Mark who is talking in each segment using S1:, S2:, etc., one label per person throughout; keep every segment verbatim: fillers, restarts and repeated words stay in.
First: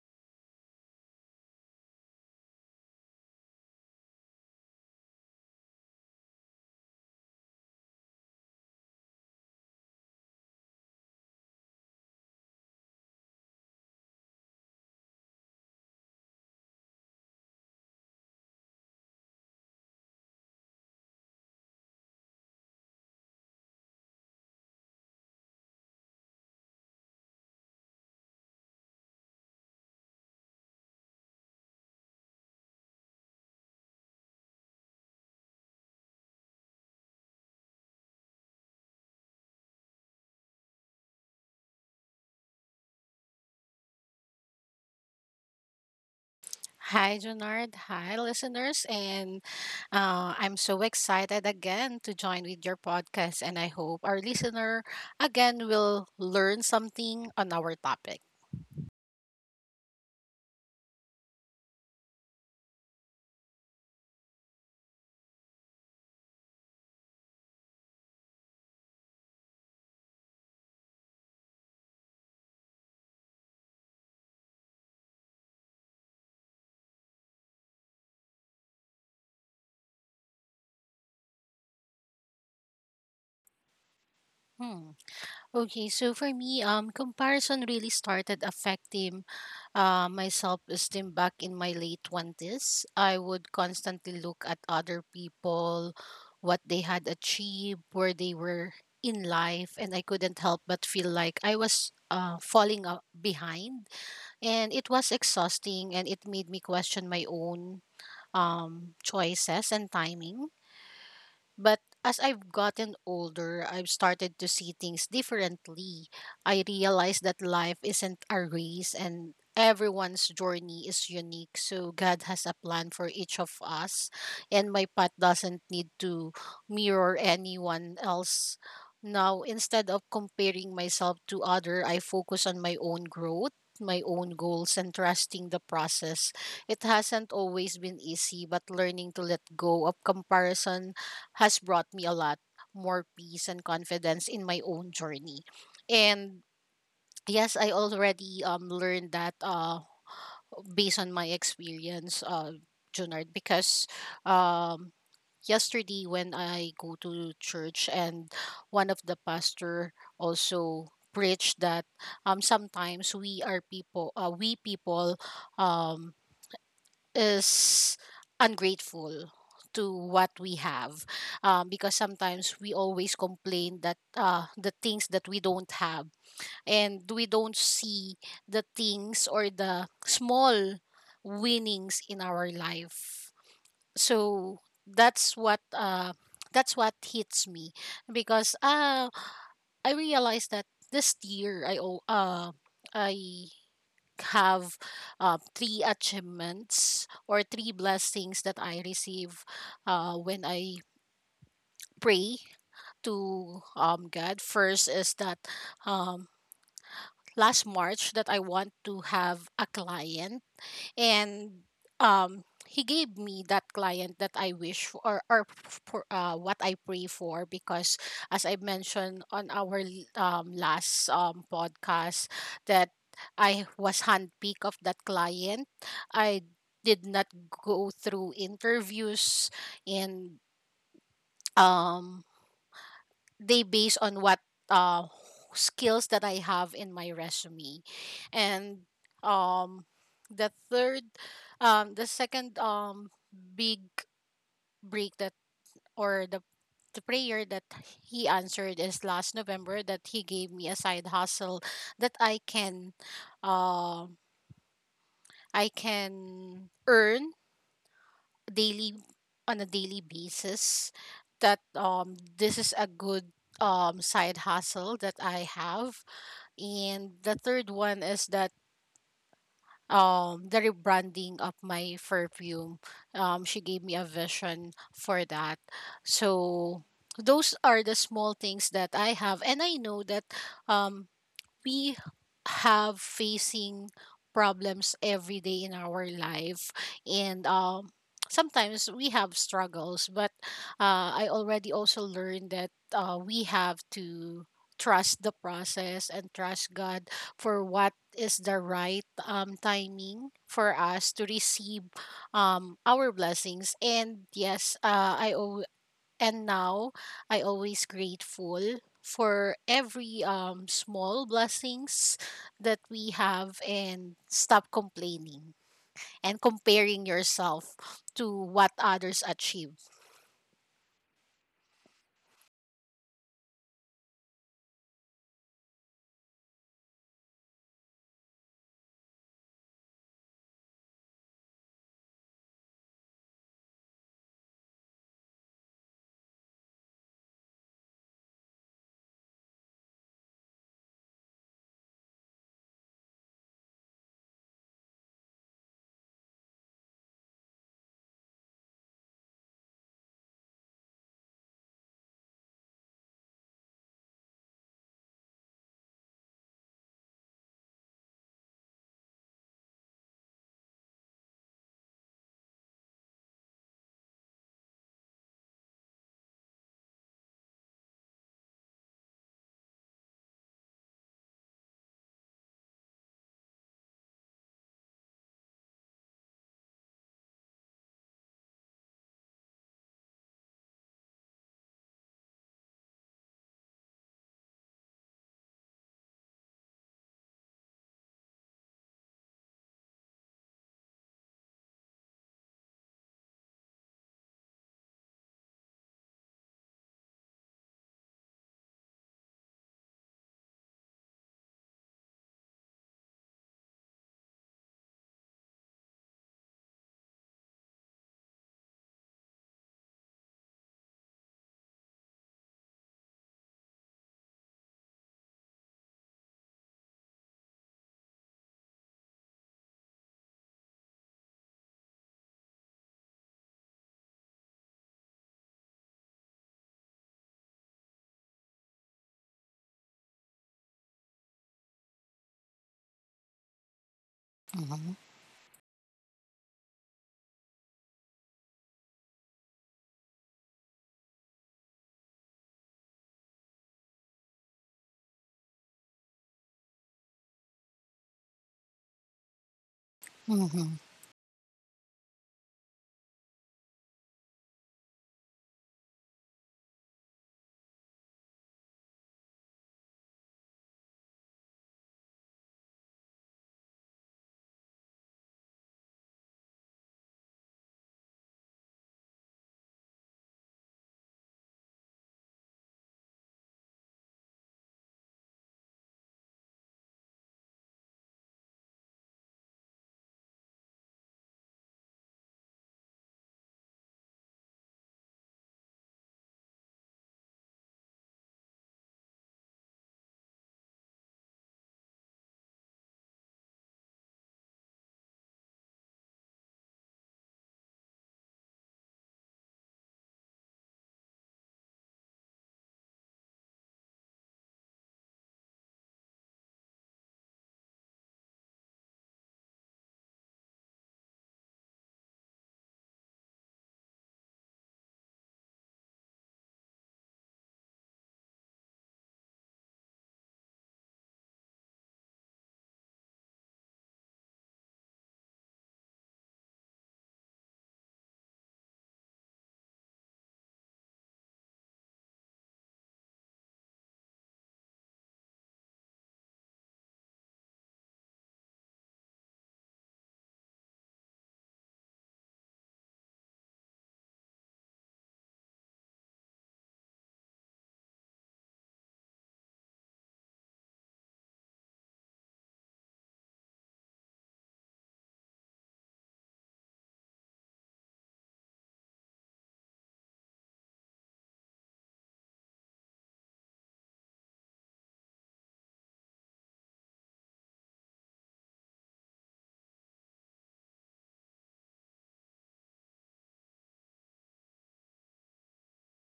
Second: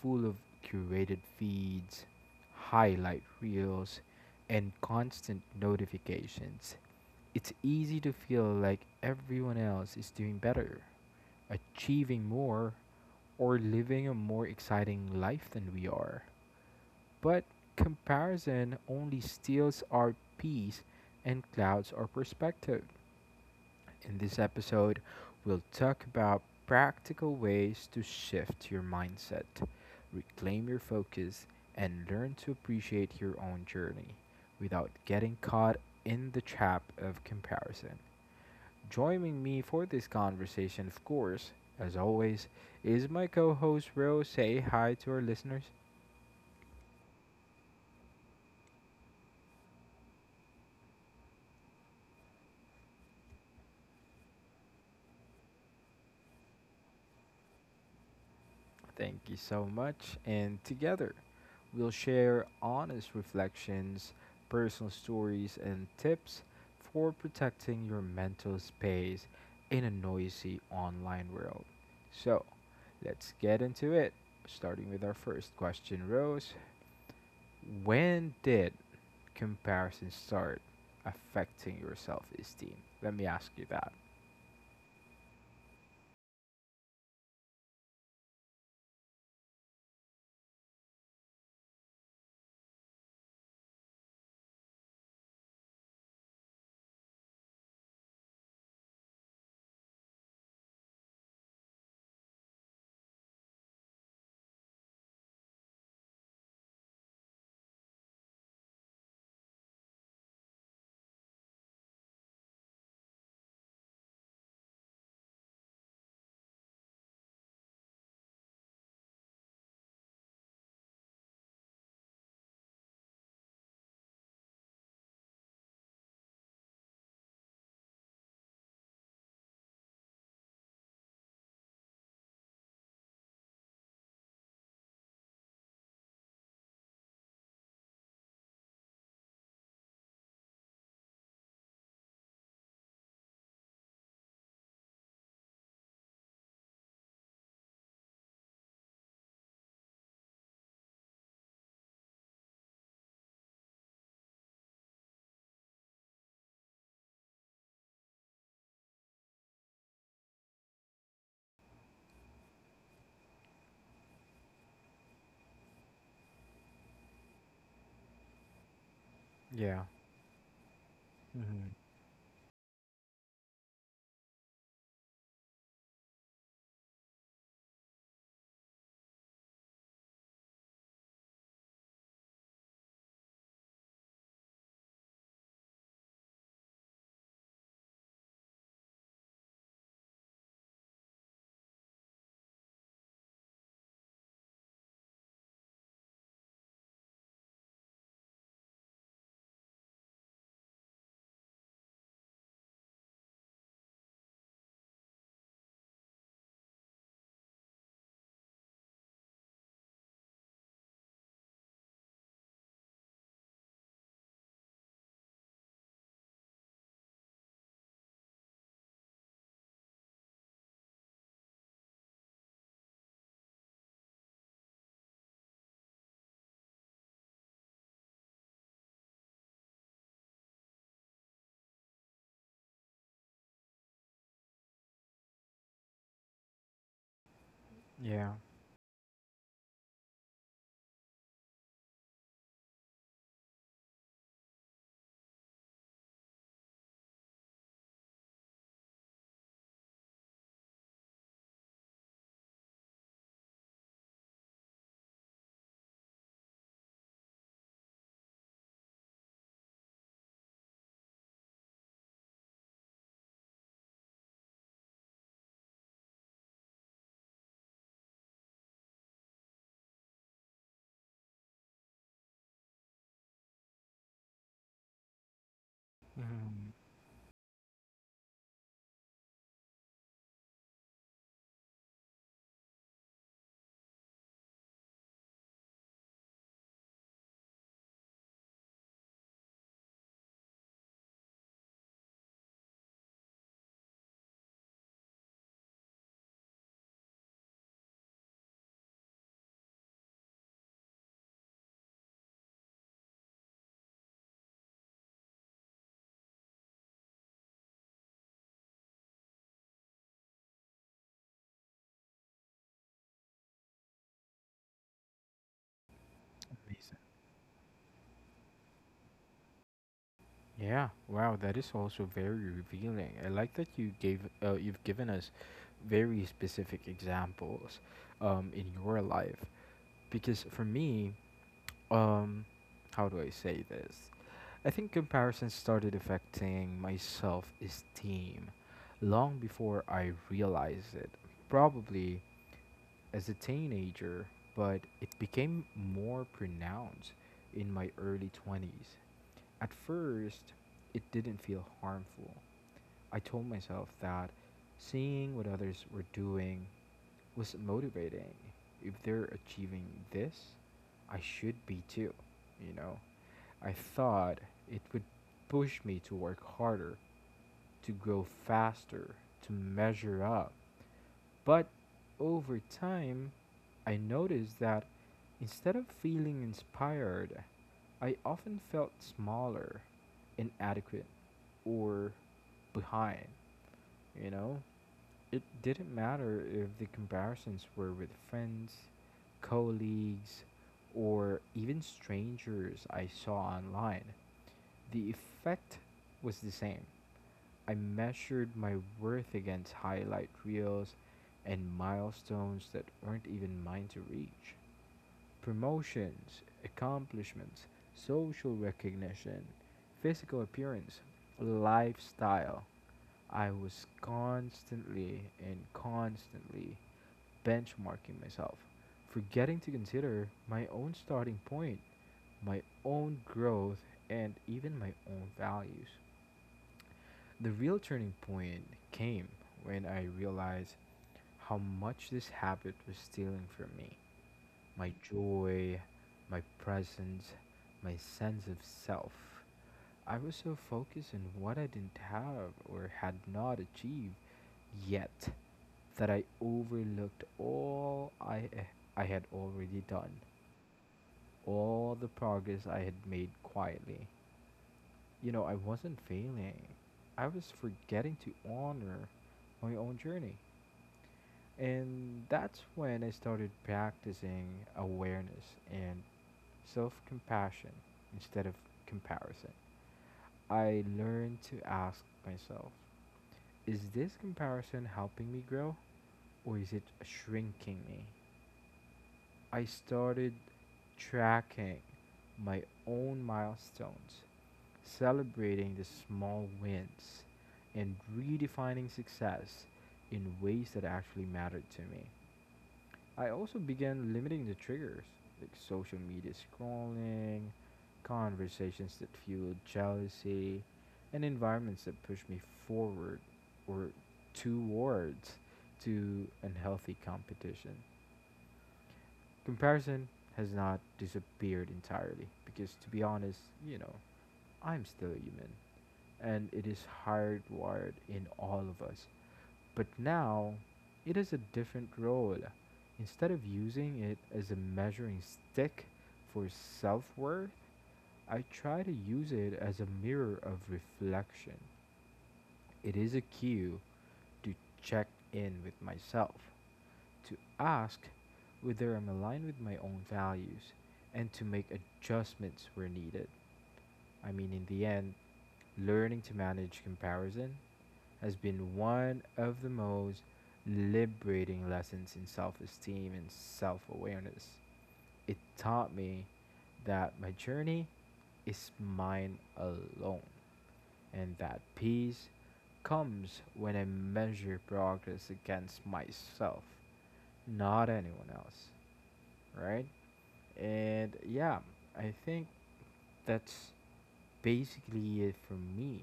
S1: full of curated feeds, highlight reels, and constant notifications, it's easy to feel like everyone else is doing better, achieving more, or living a more exciting life than we are. But comparison only steals our peace and clouds our perspective. In this episode, we'll talk about practical ways to shift your mindset, reclaim your focus, and learn to appreciate your own journey without getting caught in the trap of comparison. Joining me for this conversation, of course, as always, is my co host Ro. Say hi to our listeners.
S2: Hi, Junard. Hi, listeners. And uh, I'm so excited again to join with your podcast. And I hope our listener again will learn something on our topic.
S1: Thank you so much, and together we'll share honest reflections, personal stories, and tips for protecting your mental space in a noisy online world. So, let's get into it. Starting with our first question, Rose. When did comparison start affecting your self esteem? Let me ask you that.
S2: Hmm. Okay, so for me, um, comparison really started affecting uh, my self-esteem back in my late twenties. I would constantly look at other people, what they had achieved, where they were in life, and I couldn't help but feel like I was uh, falling uh, behind. And it was exhausting, and it made me question my own um, choices and timing. But as I've gotten older, I've started to see things differently. I realize that life isn't a race and everyone's journey is unique. So God has a plan for each of us, and my path doesn't need to mirror anyone else. Now, instead of comparing myself to other, I focus on my own growth, my own goals, and trusting the process. It hasn't always been easy, but learning to let go of comparison has brought me a lot more peace and confidence in my own journey. And yes, I already um, learned that, uh, based on my experience, uh, Junard, because um, yesterday when I go to church, and one of the pastor also preached that, um, sometimes we are people, uh, we people um, is ungrateful
S1: Yeah.
S2: to what we have, um,
S1: Mm-hmm.
S2: because sometimes we always complain that, uh, the things that we don't have, and we don't see the things or the small winnings in our life. So that's what uh, that's what hits me, because uh, I realized that this year i o- uh, I have uh, three achievements or three blessings that I receive uh, when I pray to um, God. First is that, um, last March that I want to have a client, and um, he gave me that client that I wish for, or, or f- for, uh, what I pray for, because as I mentioned on our l- um, last um, podcast, that I was handpicked of that client. I did not go through interviews, and um, they base on what uh skills that I have in my resume.
S1: Yeah.
S2: And um, the third um the second, um, big break that, or the the prayer that he answered, is last November that he gave me a side hustle that I can um, I can earn daily on a daily basis, that um, this is a good um, side hustle that I have. And the third one is that um, the rebranding of my perfume. Um, she gave me a vision for that.
S1: Mm-hmm.
S2: So those are the small things that I have, and I know that um, we have facing problems every day in our life, and um, sometimes we have struggles. But uh, I already also learned that uh, we have to trust the process and trust God for what is the right um, timing for us to receive um, our blessings. And yes, uh, I and now I always grateful for every um, small blessings that we have, and stop complaining and
S1: Amazing.
S2: comparing yourself to what others achieve.
S1: Yeah, wow, that is also very revealing. I like that you gave uh, you've given us very specific examples um, in your life because for me, um how do I say this? I think comparison started affecting my self esteem long before I realized it. Probably as a teenager, but it became more pronounced in my early twenties. At first, it didn't feel harmful. I told myself that seeing what others were doing was motivating. If they're achieving this, I should be too, you know? I thought it would push me to work harder, to grow faster, to measure up. But over time, I noticed that instead of feeling inspired, I often felt smaller, inadequate, or behind. You know, it didn't matter if the comparisons were with friends, colleagues, or even strangers I saw online. The effect was the same: I measured my worth against highlight reels and milestones that weren't even mine to reach. Promotions, accomplishments, social recognition, physical appearance, lifestyle. I was constantly and constantly benchmarking myself, forgetting to consider my own starting point, my own growth, and even my own values. The real turning point came when I realized how much this habit was stealing from me: my
S2: Mm-hmm.
S1: joy, my presence, my sense of self. I was so focused on what I didn't have or had not achieved yet that I overlooked all I, I had already done,
S2: Mm-hmm.
S1: all the progress I had made quietly. You know, I wasn't failing, I was forgetting to honor my own journey. And that's when I started practicing awareness and self compassion instead of comparison. I learned to ask myself, is this comparison helping me grow, or is it shrinking me? I started tracking my own milestones, celebrating the small wins, and redefining success in ways that actually mattered to me. I also began limiting the triggers, like social media scrolling, conversations that fueled jealousy, and environments that pushed me forward or towards to unhealthy competition. Comparison has not disappeared entirely because, to be honest, you know, I'm still a human and it is hardwired in all of us. But now it has a different role. Instead of using it as a measuring stick for self worth, I try to use it as a mirror of reflection. It is a cue to check in with myself, to ask whether I'm aligned with my own values and to make adjustments where needed. I mean, in the end, learning to manage comparison has been one of the most liberating lessons in self esteem and self awareness. It taught me that my journey is mine alone, and that peace comes when I measure progress against myself, not anyone else, right? And yeah, I think that's basically it for me.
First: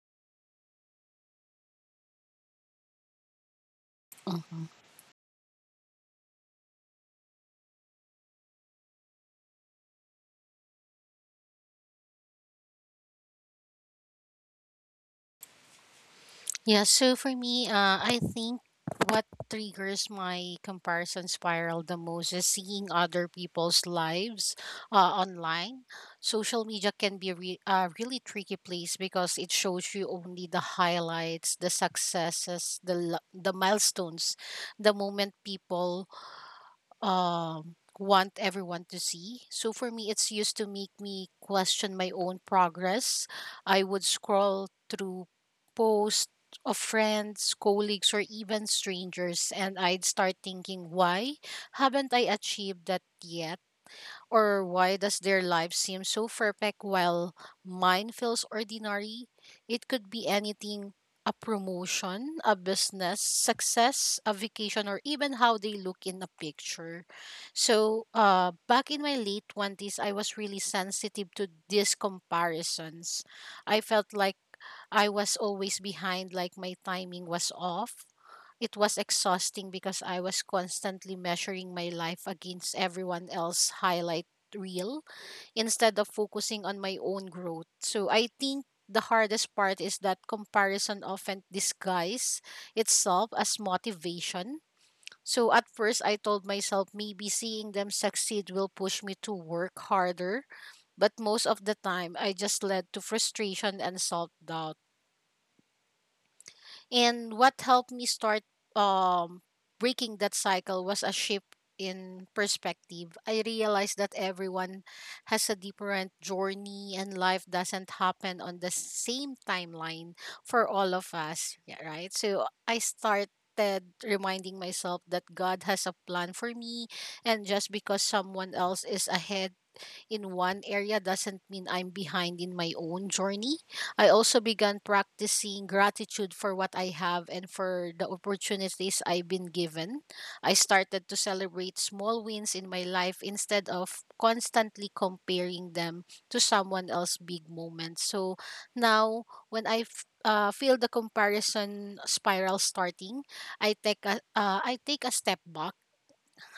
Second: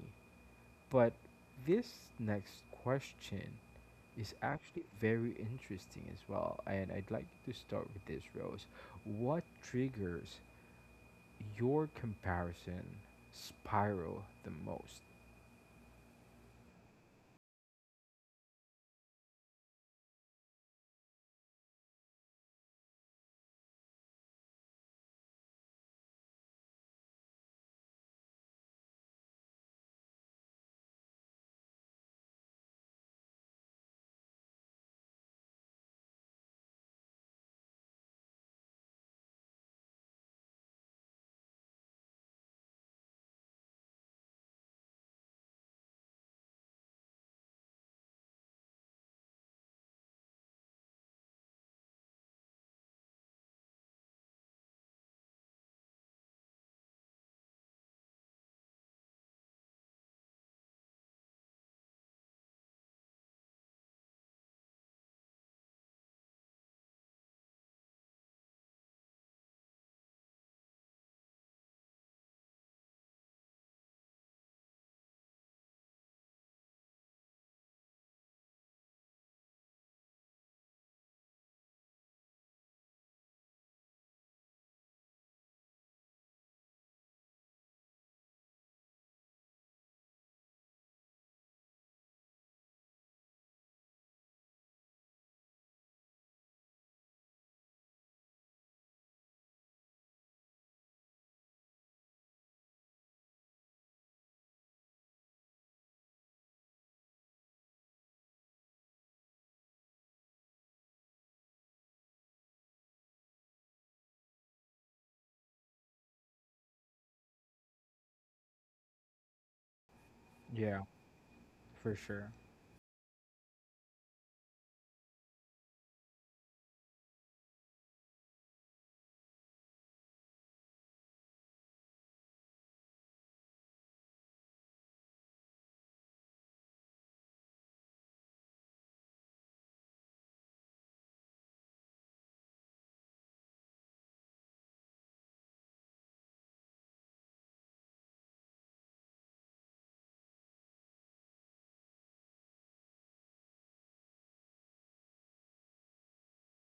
S1: But this next question is actually very interesting as well. And I'd like to start with this, Rose. What triggers your comparison spiral the most?
S2: Yeah, so for me, uh, I think what triggers my comparison spiral the most is seeing other people's lives uh, online. Social media can be a re- a really tricky place because it shows you only the highlights, the successes, the lo- the milestones, the moment people um, want everyone to see. So for me it's used to make me question my own progress. I would scroll through posts of friends, colleagues or even strangers, and I'd start thinking, why haven't I achieved that yet? Or why does their life seem so perfect while mine feels ordinary? It could be anything, a promotion, a business, success, a vacation, or even how they look in a picture. So, uh, back in my late twenties, I was really sensitive to these comparisons. I felt like I was always behind, like my timing was off. It was exhausting because I was constantly measuring my life against everyone else's highlight reel instead of focusing on my own growth. So I think the hardest part is that comparison often disguises itself as motivation. So at first I told myself, maybe seeing them succeed will push me to work harder, but most of the time I just led to frustration and self-doubt. And what helped me start um, breaking that cycle was a shift in perspective. I realized that everyone has a different journey, and life doesn't happen on the same timeline for
S1: Yeah,
S2: all of us, yeah,
S1: for
S2: right?
S1: sure.
S2: So I started reminding myself that God has a plan for me, and just because someone else is ahead in one area doesn't mean I'm behind in my own journey. I also began practicing gratitude for what I have and for the opportunities I've been given. I started to celebrate small wins in my life instead of constantly comparing them to someone else's big moments. So now, when I f- uh, feel the comparison spiral starting, I take a, uh, I take a step back.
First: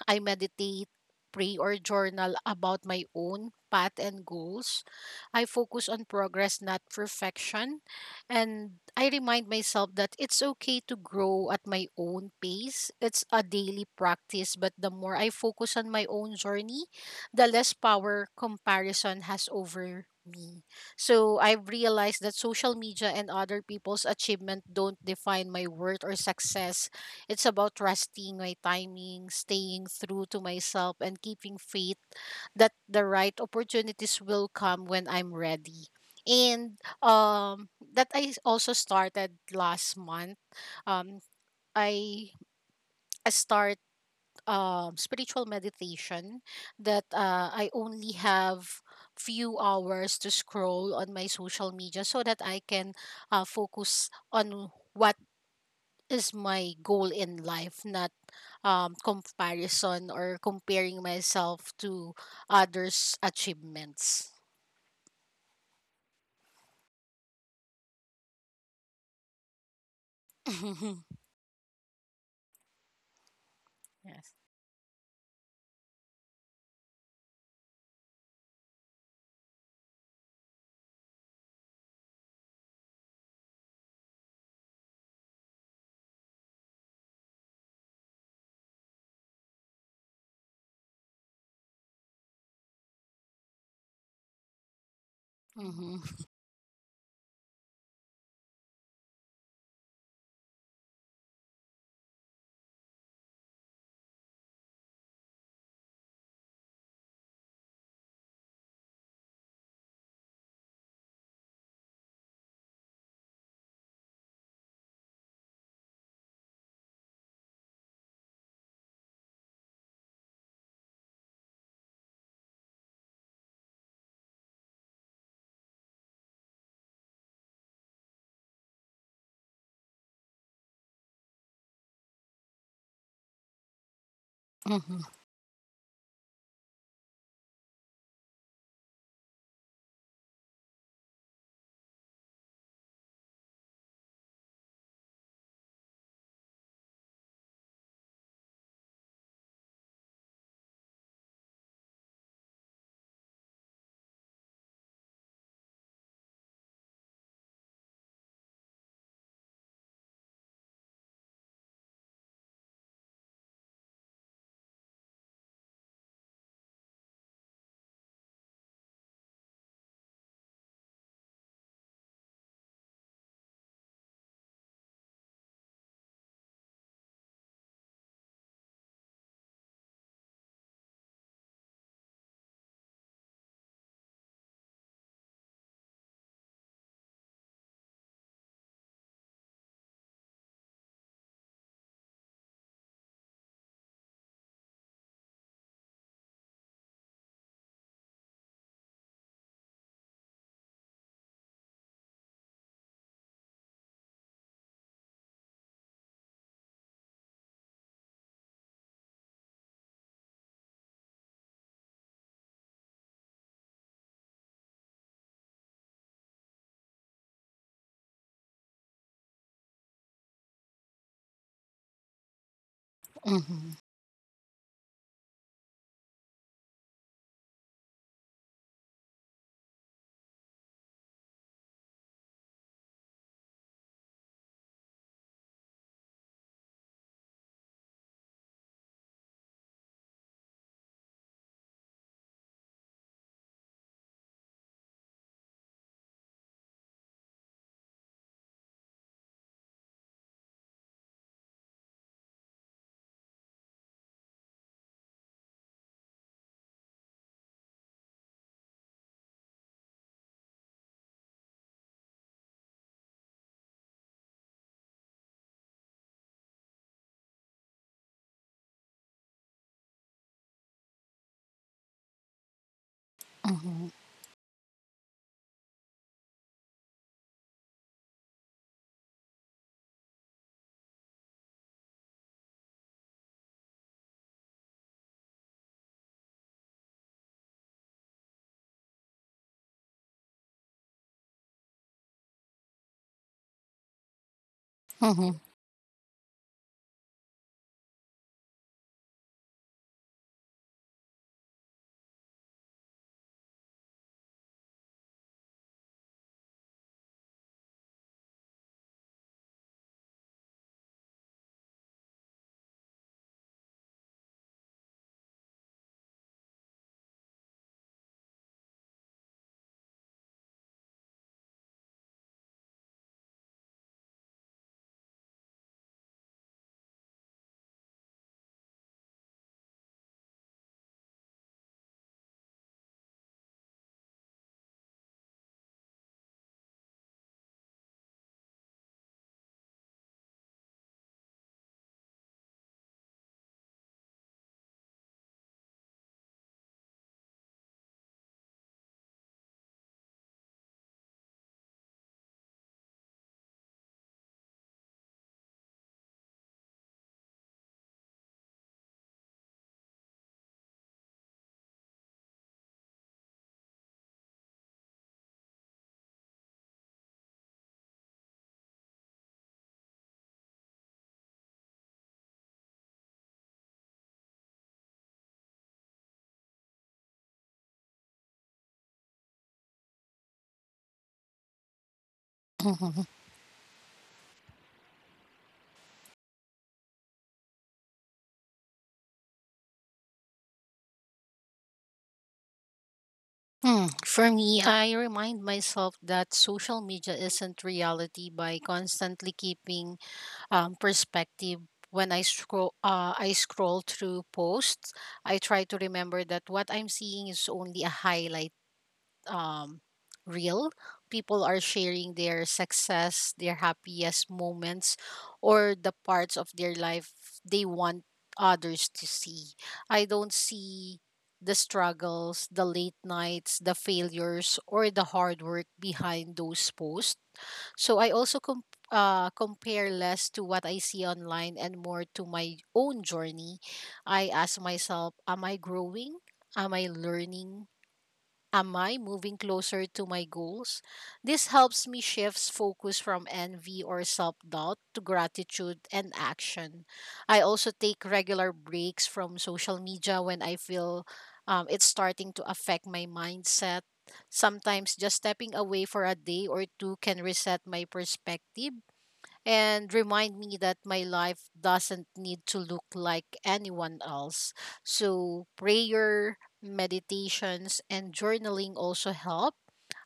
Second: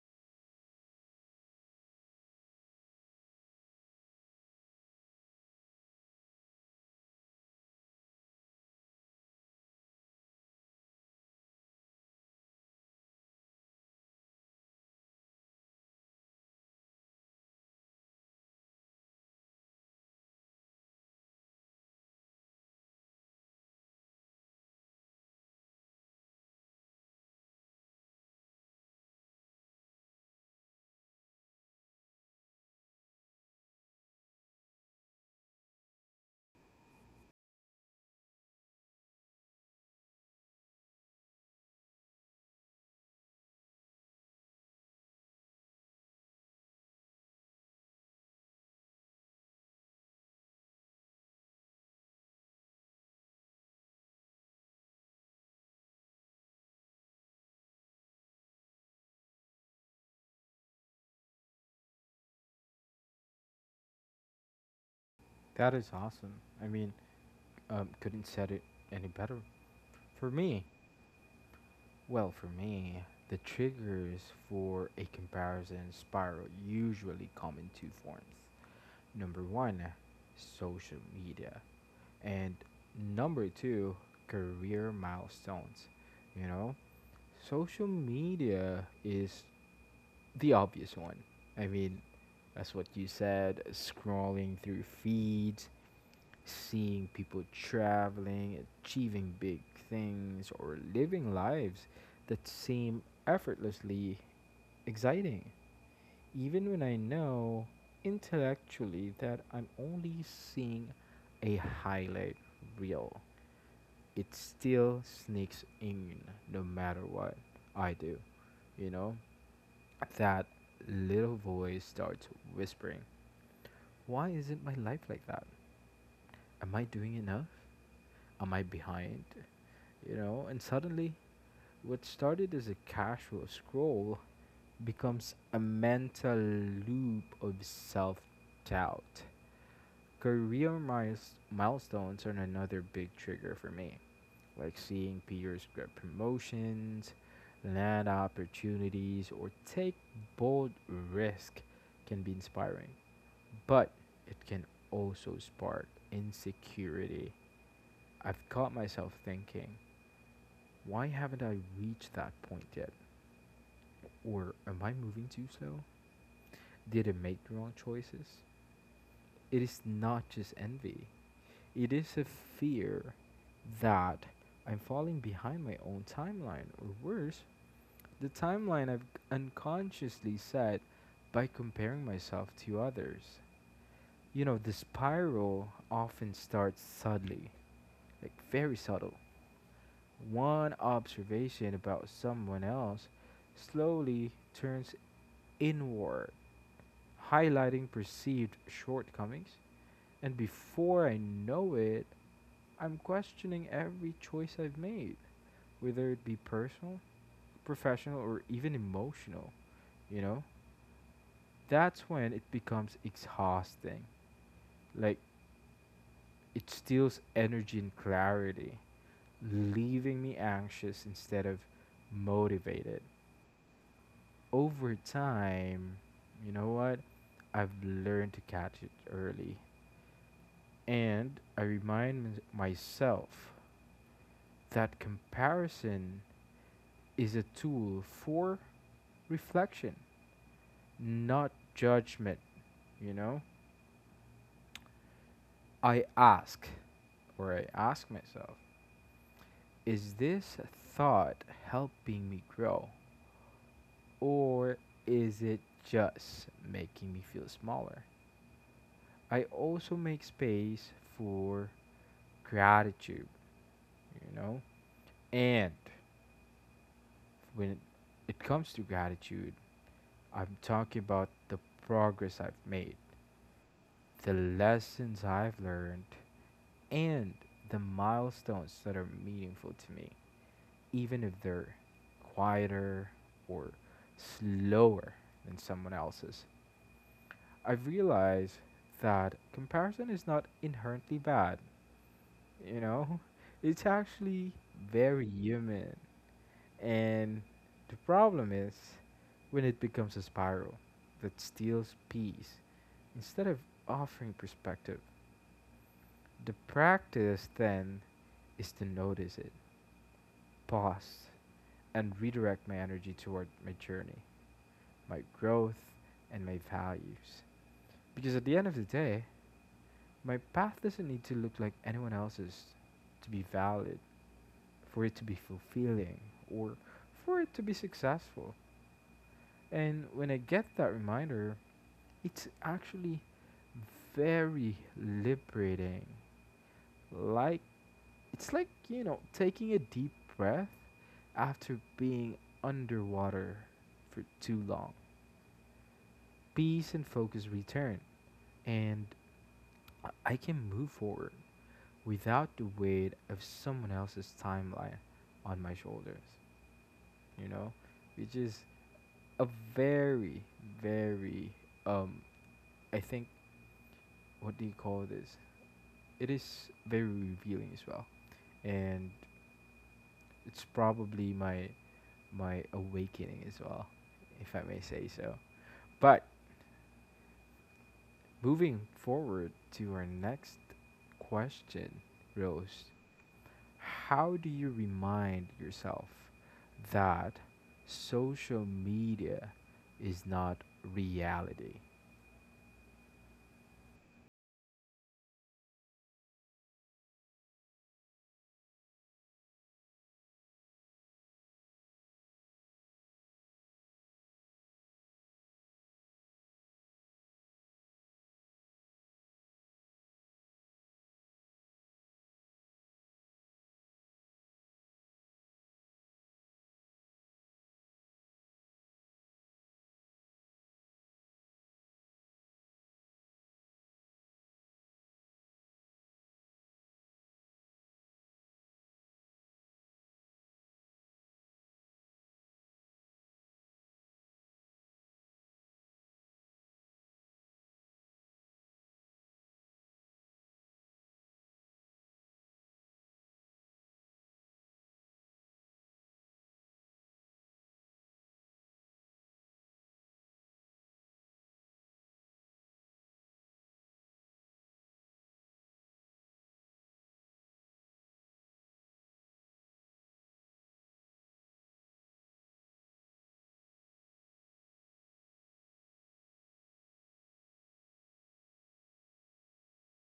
S2: I meditate, pray, or journal about my own path and goals. I focus on progress, not perfection. And I remind myself that it's okay to grow at my own pace. It's a daily practice, but the more I focus on my own journey, the less power comparison has over me. So I've realized that social media and other people's achievement don't define my worth or success. It's about trusting my timing, staying true to myself, and keeping faith that the right opportunities will come when I'm ready. And um, that I also started last month. Um, I I start um, spiritual meditation, that uh, I only have few hours to scroll on my social media so that I can uh, focus on what is my goal in life, not um, comparison or comparing myself to others' achievements.
S1: That is awesome. I mean, Um, couldn't said it any better. For me, well, for me, the triggers
S2: Yes.
S1: for a comparison spiral usually come in two forms. Number one, social media. And number two, career milestones. You know, social media is the obvious one. I mean, that's what you said: scrolling through feeds,
S2: Mm-hmm.
S1: seeing people traveling, achieving big things, or living lives that seem effortlessly exciting. Even when I know intellectually that I'm only seeing a highlight reel, it still sneaks in no matter what I do. You know, that little voice starts whispering, why isn't my life like that? Am I doing enough? Am I behind? You know, and suddenly what started as a casual scroll
S2: Mm-hmm.
S1: becomes a mental loop of self doubt. Career miles- milestones are another big trigger for me, like seeing peers get promotions, land opportunities, or take bold risk can be inspiring, but it can also spark insecurity. I've caught myself thinking, why haven't I reached that point yet? Or am I moving too slow? Did I make the wrong choices? It is not just envy. It is a fear that I'm falling behind my own timeline, or worse, the timeline I've unconsciously set by comparing myself to others. You know, the spiral often starts subtly, like very subtle. One observation about someone else slowly turns inward, highlighting perceived shortcomings, and before I know it, I'm questioning every choice I've made, whether it be personal, professional, or even emotional, you know? That's when it becomes exhausting. Like, it steals energy and clarity, leaving me anxious instead of motivated.
S2: Mm-hmm.
S1: Over time, you know what? I've learned to catch it early. And I remind mys- myself that comparison is a tool for reflection, not judgment, you know? I ask, or I ask myself, is this thought helping me grow? Or is it just making me feel smaller? I also make space for gratitude, you know? And when it comes to gratitude, I'm talking about the progress I've made,
S2: Mm-hmm.
S1: the lessons I've learned, and the milestones that are meaningful to me, even if they're quieter or slower than someone else's. I've realized that comparison is not inherently bad. You know it's actually very
S2: Mm-hmm.
S1: human, and the problem is when it becomes a spiral that steals peace instead of offering perspective. The practice then is to notice it, pause, and redirect my energy toward my journey, my growth, and my values. Because at the end of the day, my path doesn't need to look like anyone else's to be valid, for it to be fulfilling, or for it to be successful. And when I get that reminder, it's actually very liberating. Like it's like, you know, taking a deep breath after being underwater for too long. Peace and focus return, and I I can move forward without the weight of someone else's timeline on my shoulders, you know, which is a very, very, um, I think, what do you call this? It is very revealing as well, and it's probably my my awakening as well, if I may say so. But moving forward to our next question, Rose.
S2: Mm-hmm.
S1: How do you remind yourself that social media is not reality?
S2: Mm. For me, I remind myself that social media isn't reality by constantly keeping um, perspective. When I scroll, uh, I scroll through posts. I try to remember that what I'm seeing is only a highlight um, real. People are sharing their success, their happiest moments, or the parts of their life they want others to see. I don't see the struggles, the late nights, the failures, or the hard work behind those posts. So I also com- uh, compare less to what I see online and more to my own journey. I ask myself, am I growing? Am I learning? Am I moving closer to my goals? This helps me shift focus from envy or self doubt to gratitude and action. I also take regular breaks from social media when I feel um, it's starting to affect my mindset. Sometimes just stepping away for a day or two can reset my perspective and remind me that my life doesn't need to look like anyone else. So, prayer, meditations, and journaling also help.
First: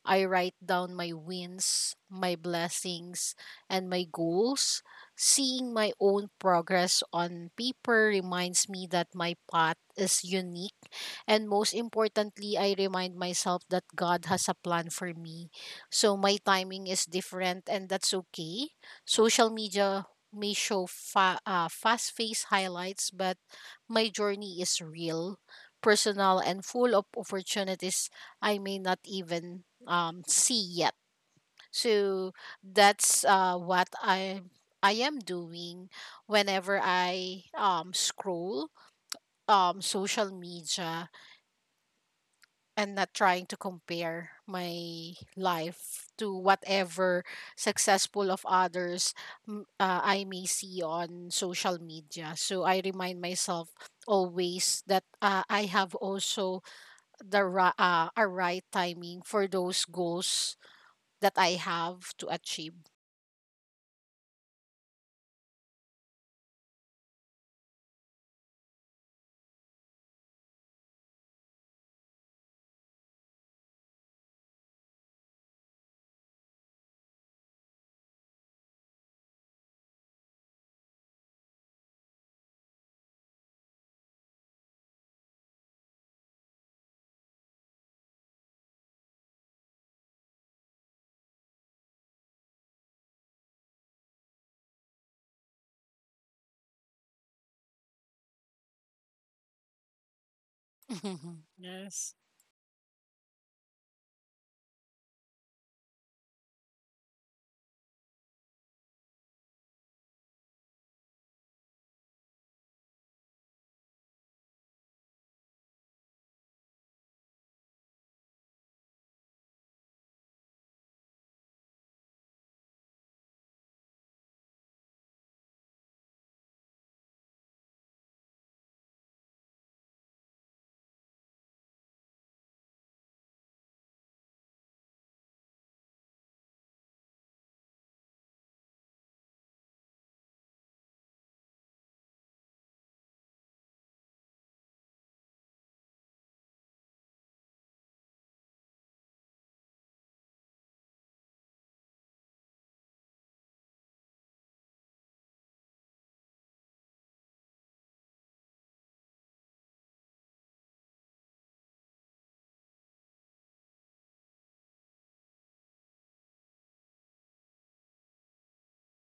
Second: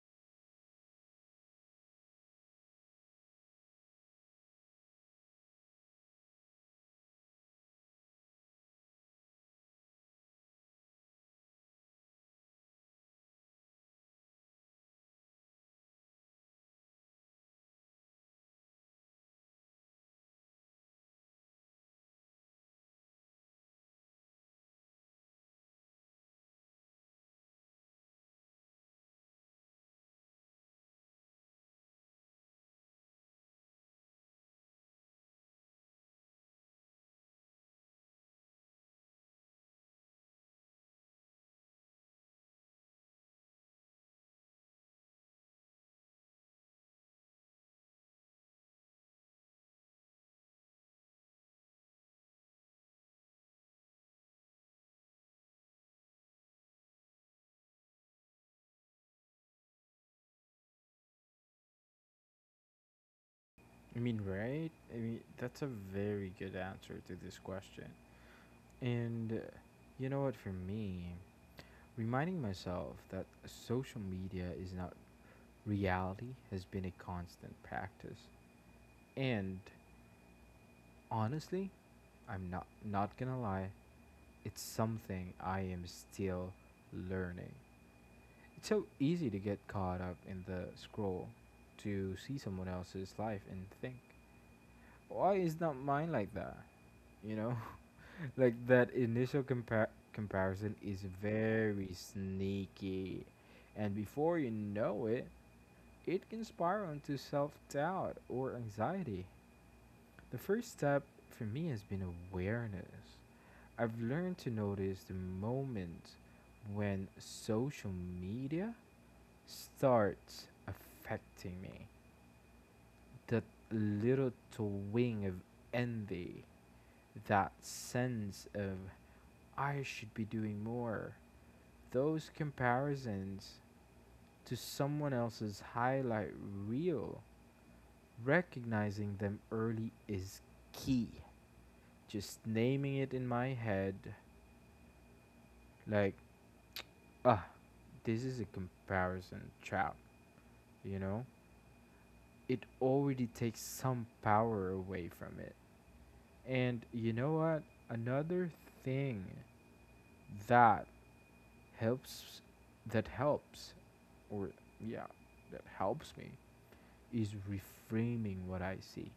S2: I write down my wins, my blessings, and my goals. Seeing my own progress on paper reminds me that my path is unique, and most importantly, I remind myself that God has a plan for me. So my timing is different, and that's okay. Social media may show fa- uh, fast face highlights, but my journey is real, personal, and full of opportunities I may not even um, see yet. So that's uh, what I I am doing whenever I um, scroll um, social media, and not trying to compare my life to whatever successful of others m- uh, I may see on social media. So I remind myself always that uh, I have also the ra- uh, a right timing for those goals that I have to achieve.
S1: I mean, right? I mean, that's a very good answer to this question. And uh, you know what, for me, reminding myself that social media is not reality has been a constant practice. And honestly, I'm not not gonna lie. It's something I am still learning. It's so easy to get caught up in the scroll, to see someone else's life and think, why is not mine like that? You know, like that initial compar- comparison is
S2: Mm-hmm.
S1: very
S2: Yes.
S1: sneaky, and before you know it, it can spiral into self doubt or anxiety. The first step for me has been awareness. I've learned to notice the moment when social media starts affecting me. That little twinge of envy, that sense of I should be doing more. Those comparisons to someone else's highlight reel, recognizing them early is key. Just naming it in my head, like, ah, this is a comparison trap. You know it already takes some power away from it. And you know what, another thing that helps that helps or yeah that helps me is reframing what I see.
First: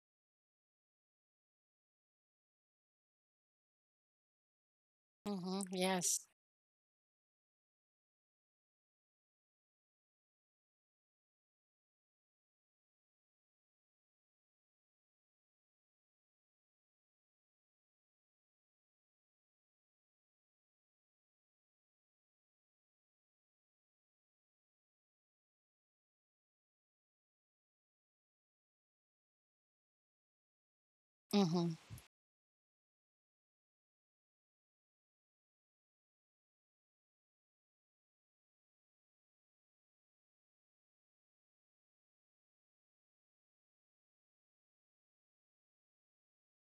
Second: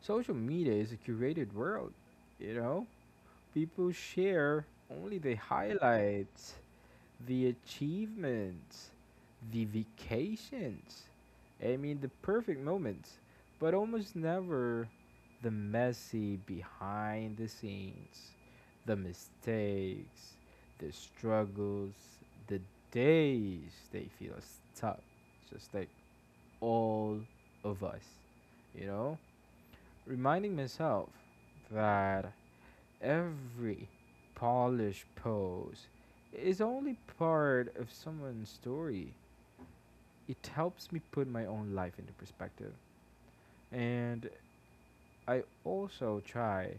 S1: Social media is a curated world. You know, people share only the
S2: Mm-hmm. Yes.
S1: highlights, the achievements, the vacations. I mean, the perfect moments, but almost never the messy behind the scenes, the mistakes, the struggles, the days they feel stuck, just like all of us, you know? Reminding myself
S2: Mm-hmm.
S1: that every polished pose is only part of someone's story. It helps me put my own life into perspective. And I also try,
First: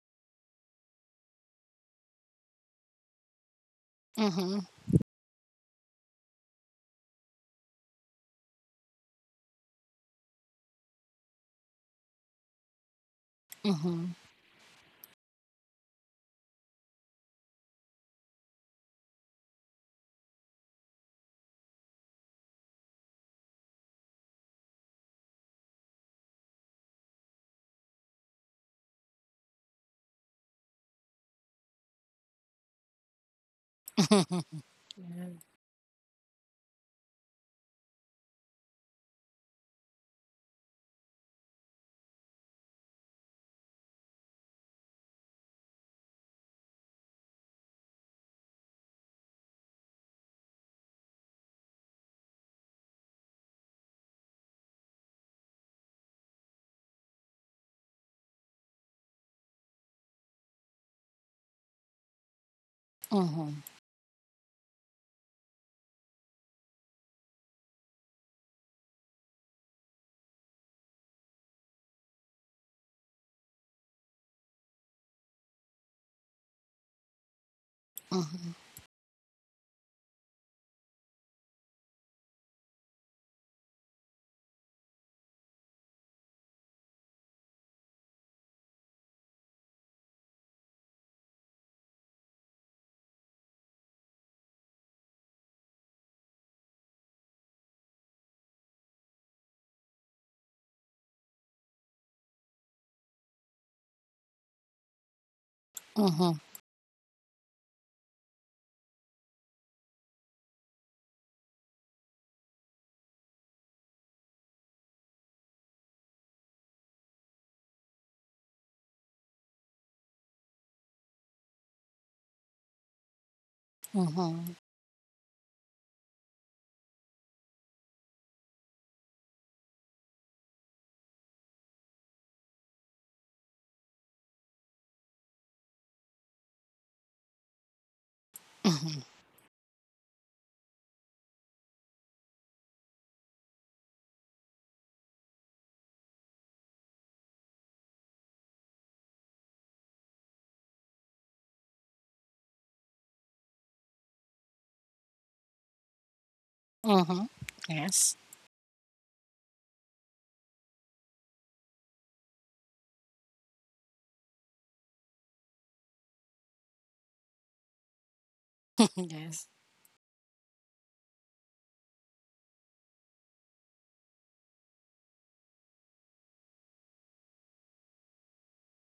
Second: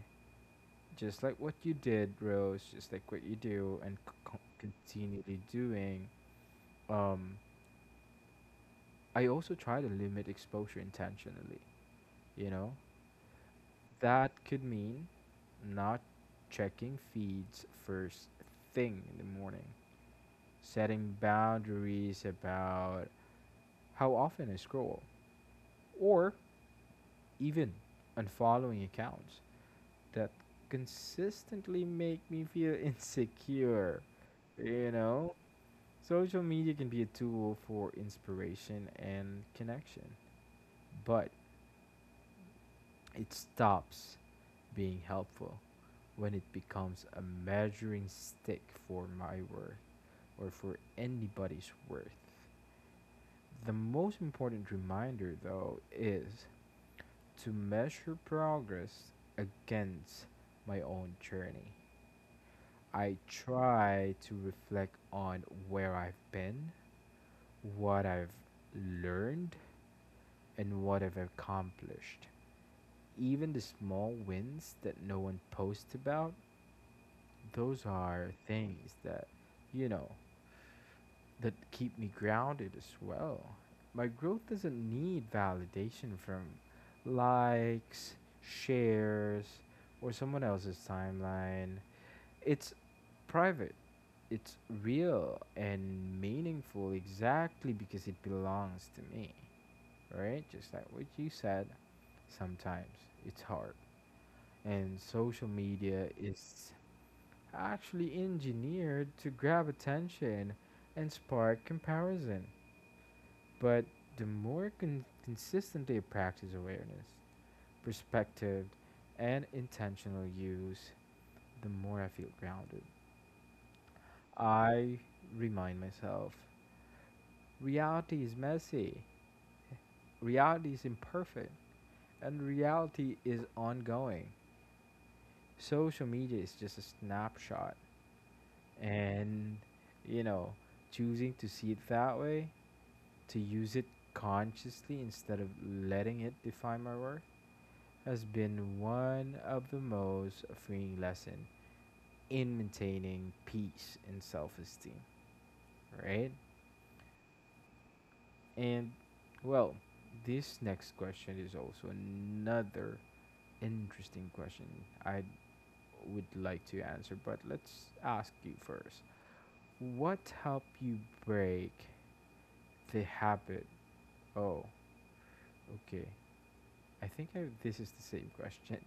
S1: just like what you did, Rose, just like what you do and c- con-
S2: Mm-hmm.
S1: continually doing, um, I also try to limit exposure intentionally. You know,
S2: Mm-hmm.
S1: that could mean not checking feeds first thing in the morning, setting boundaries about how often I scroll, or even unfollowing accounts that consistently make me feel insecure.
S2: Mm-hmm.
S1: You
S2: Yeah.
S1: know, social media can be a tool for inspiration and connection, but it stops being helpful when it becomes a measuring stick for my worth or for anybody's worth. The most important reminder, though, is to measure progress against my own journey. I
S2: Mm-hmm.
S1: try to reflect on where I've been, what I've learned, and what I've accomplished. Even the small wins that no one posts about, those are things that, you know, that keep me grounded as well. My growth doesn't need validation from likes, shares, or someone else's timeline. It's private, it's real and meaningful exactly because it belongs to me, right? Just like what you said, sometimes it's hard. And social media
S2: Mm-hmm.
S1: is actually engineered to grab attention and spark comparison. But the more con- consistent they practice awareness, perspective, and intentional use, the more I feel grounded.
S2: Mm-hmm.
S1: I remind myself reality is messy, reality is imperfect, and reality is ongoing. Social media is just a snapshot,
S2: Mm-hmm.
S1: and you know choosing to see it that way, to use it consciously instead of letting it define my worth, has been one of the most freeing lesson in maintaining peace and self-esteem, right?
S2: Mm-hmm. Yes.
S1: And, well, this next question is also another interesting question I would like to answer, but let's ask you first.
S2: Yes.
S1: What helped you break the habit? Oh, okay. I think I, this is the same question.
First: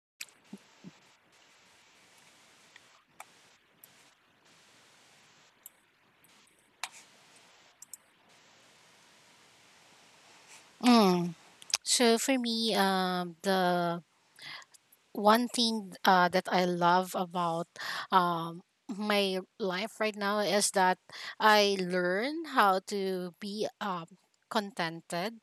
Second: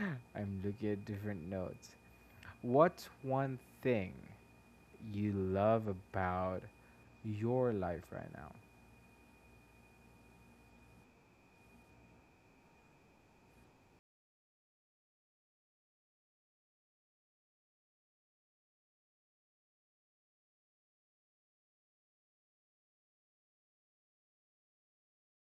S1: I'm looking at different notes. What's one thing you love about your life right now?
S2: Mm. So for me, um, the one thing uh, that I love about um, my life right now is that I learn how to be um, contented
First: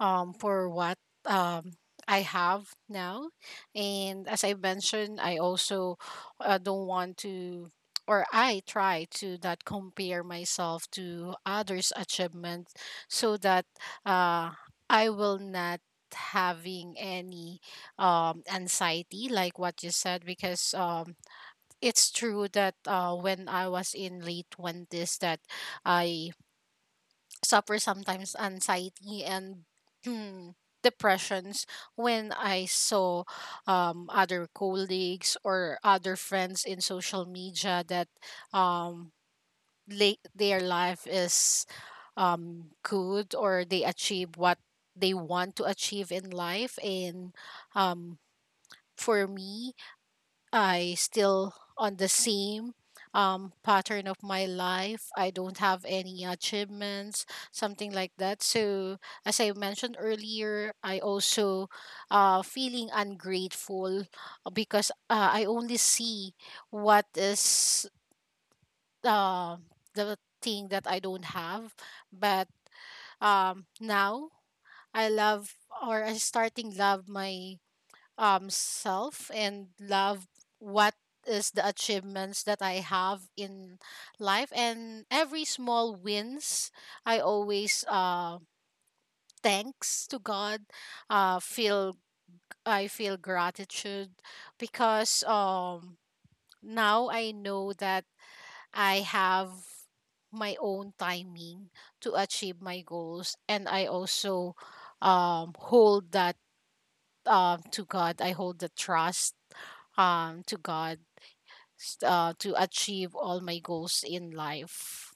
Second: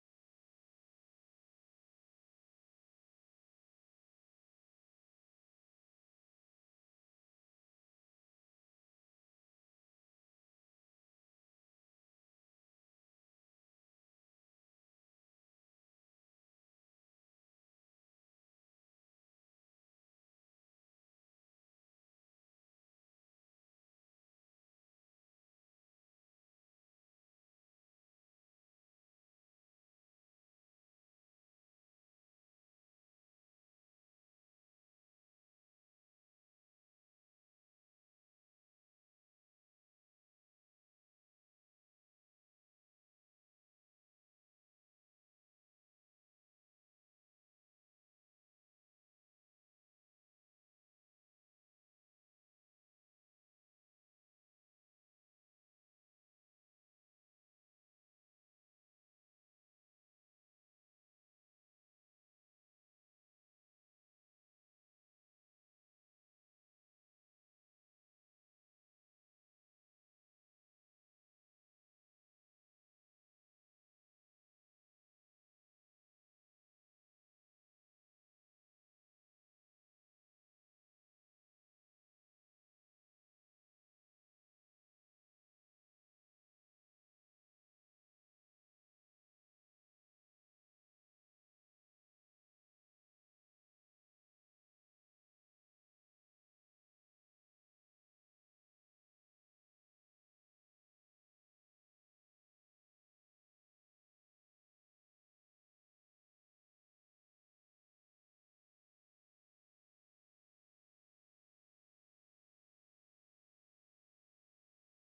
S2: um, for what um, I have now. And as I mentioned, I also uh, don't want to, or I try to not compare myself to others' achievements, so that uh, I will not having any um, anxiety like what you said, because um, it's true that uh, when I was in late twenties that I suffer sometimes anxiety and hmm, depressions when I saw um, other colleagues or other friends in social media, that um, late, their life is um, good, or they achieve what they want to achieve in life. And um, for me, I still on the same um, pattern of my life. I don't have any achievements, something like that. So, as I mentioned earlier, I also uh, feeling ungrateful uh, because uh, I only see what is uh, the thing that I don't have. But um, now I love or I starting love my um self and love what is the achievements that I have in life and every small wins I always uh thanks to God uh feel I feel gratitude because um now I know that I have my own timing to achieve my goals and I also um hold that um to God. I hold the trust um to God s- uh, to achieve all my goals in life.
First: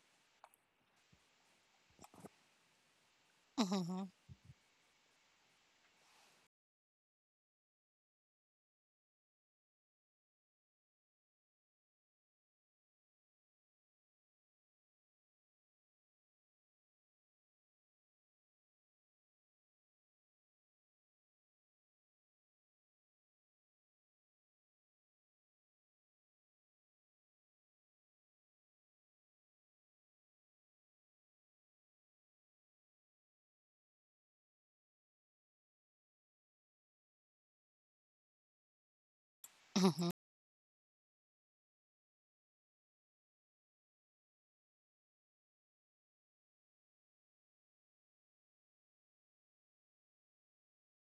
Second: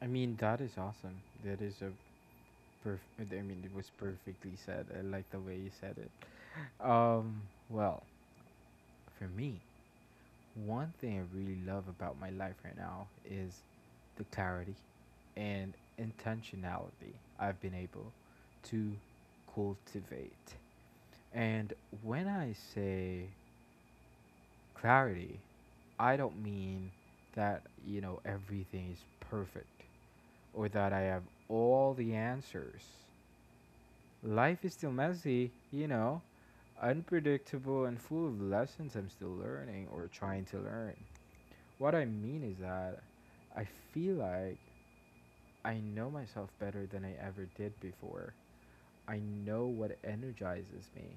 S1: I mean, that is awesome. That is a perfect. I mean, it was
S2: Mhm.
S1: perfectly said. I like the way you said it. Um, well, for me, one thing I really love about my life right now is the clarity and intentionality I've been able to cultivate. And when I say clarity, I don't mean that, you know, everything is perfect or that I have all the answers. Life is still messy, you know, unpredictable and full of lessons I'm still learning or
S2: Mhm.
S1: trying to learn. What I mean is that I feel like I know myself better than I ever did before. I know what energizes me,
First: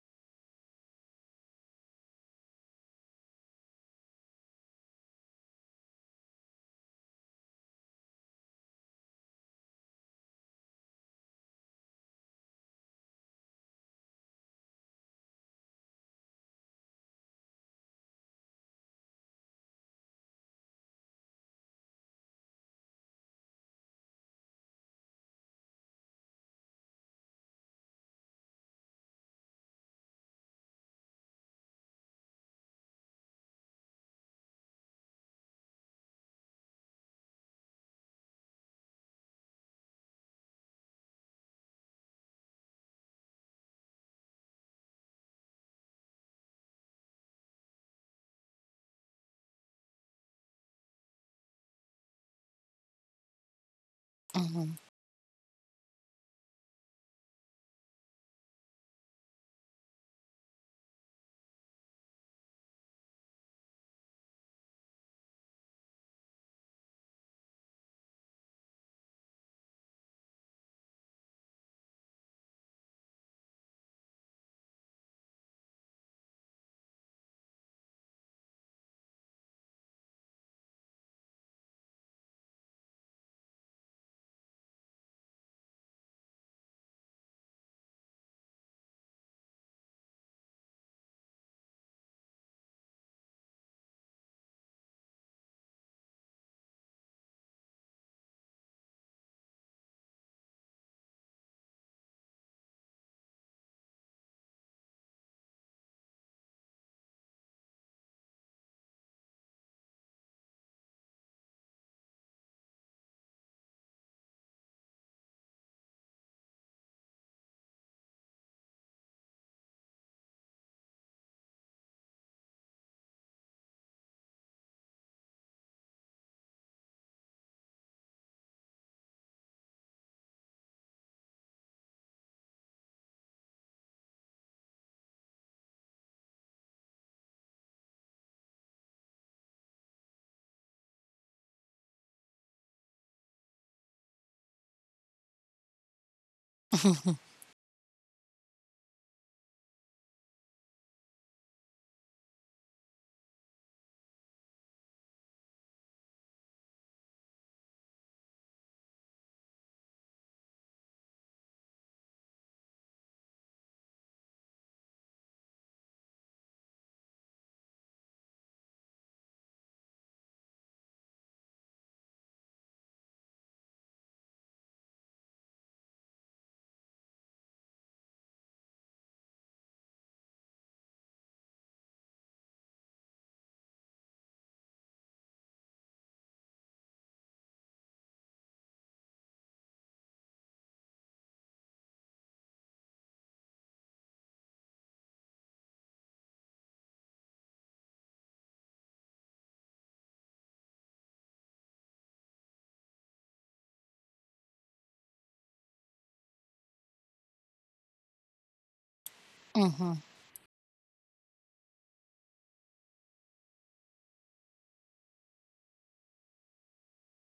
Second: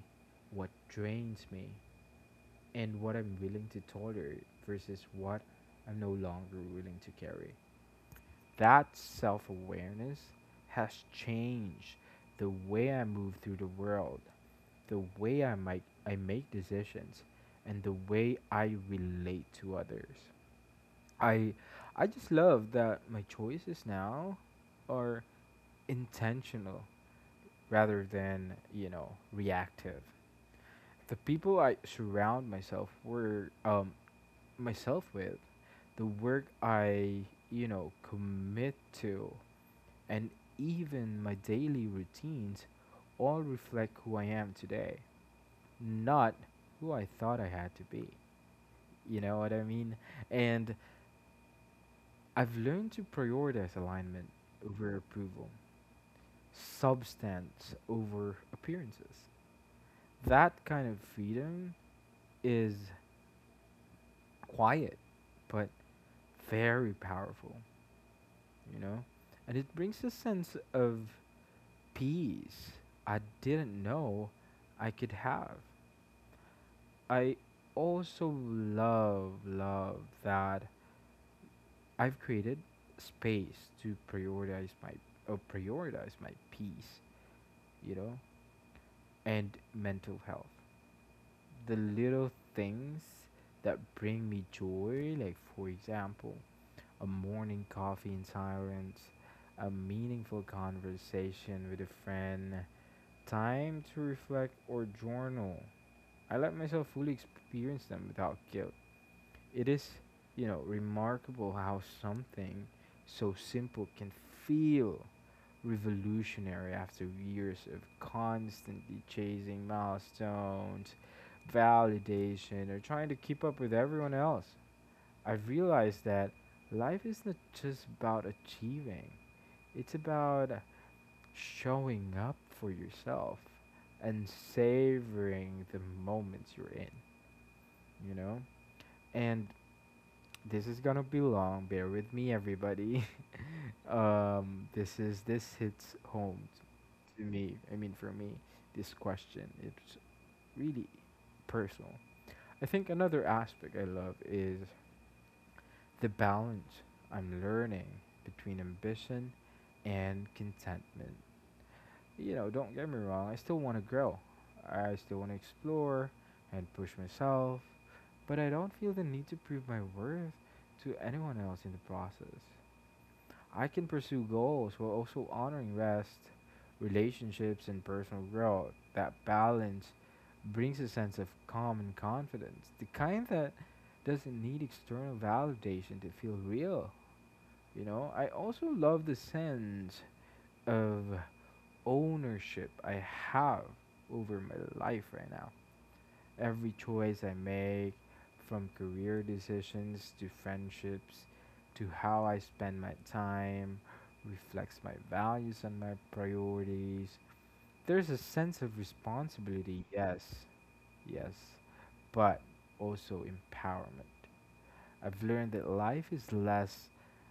S1: what drains me, and what I'm willing to tolerate versus what I'm no longer willing to carry. That self awareness has changed the way I move through the world, the way I make, I make decisions, and the way I relate to others. I I just love that my choices now are intentional rather than, you know, reactive. The people I surround myself were um myself with, the work I, you know, commit to, and even my daily routines all reflect who I am today, not who I thought I had to be. You know what I mean? And I've learned to prioritize alignment
S2: Mhm.
S1: over approval, substance over appearances. That kind of freedom is quiet but very powerful, you know? And it brings a sense of peace I didn't know I could have. I also love, love that I've created space to prioritize my or prioritize my peace, you know, and mental health. The little things that bring me joy, like for example, a morning coffee in silence, a meaningful conversation with a friend, time to reflect or journal. I let myself fully experience them without guilt. It is, you know, remarkable how something so simple can feel revolutionary after years of constantly chasing milestones, validation, or trying to keep up with everyone else. I've realized that life is not just about achieving, it's about showing up for yourself and savoring the moments you're in, you know? And this is gonna be long. Bear with me, everybody. Um, this is this hits home
S2: Mhm.
S1: to me. I mean, for me, this question it's really personal. I think another aspect I love is the balance I'm learning between ambition and contentment. You know, don't get me wrong. I still want to grow. I still want to explore and push myself, but I don't feel the need to prove my worth to anyone else in the process. I can pursue goals while also honoring rest, relationships, and personal growth. That balance brings a sense of calm and confidence, the kind that doesn't need external validation to feel real. You know, I also love the sense of ownership I have over my life right now. Every choice I make, from career decisions to friendships to how I spend my time, reflects my values and my priorities. There's a sense of responsibility,
S2: Mhm.
S1: yes, yes, but also empowerment. I've learned that life is less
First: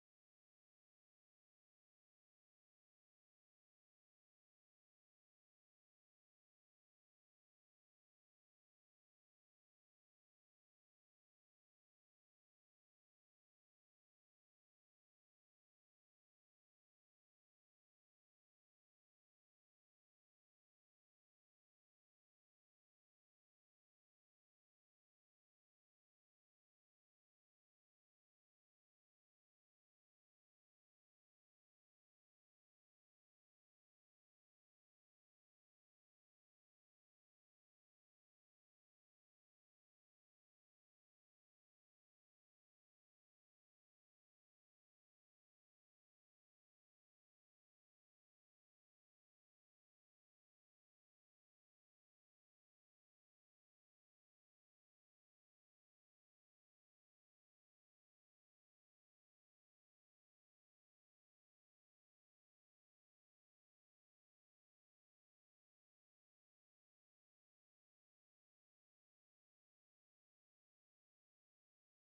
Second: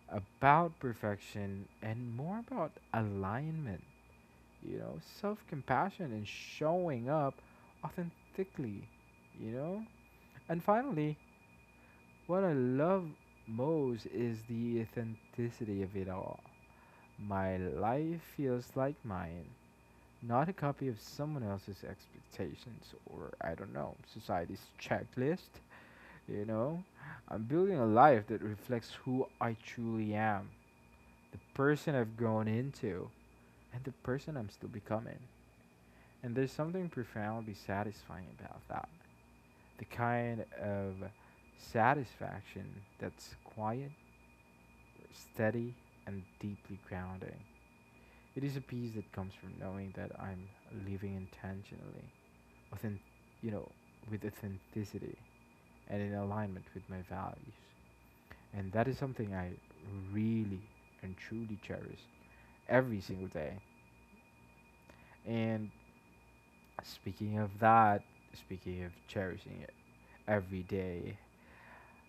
S1: about perfection and more about alignment, you know, self compassion and showing up authentically, you know? And finally, what I love most is the authenticity of it all. My life feels like mine, not a copy of someone else's expectations or, I don't know, society's checklist. You know, I'm building a life that reflects who I truly am, the person I've grown into, and the person I'm still becoming. And there's something profoundly satisfying about that. The kind of satisfaction that's quiet, steady, and deeply grounding. It is a peace that comes from knowing that I'm living intentionally, within, you know, with authenticity and in alignment with my values. And that is something I really and truly cherish every single day. And speaking of that, speaking of cherishing it every day,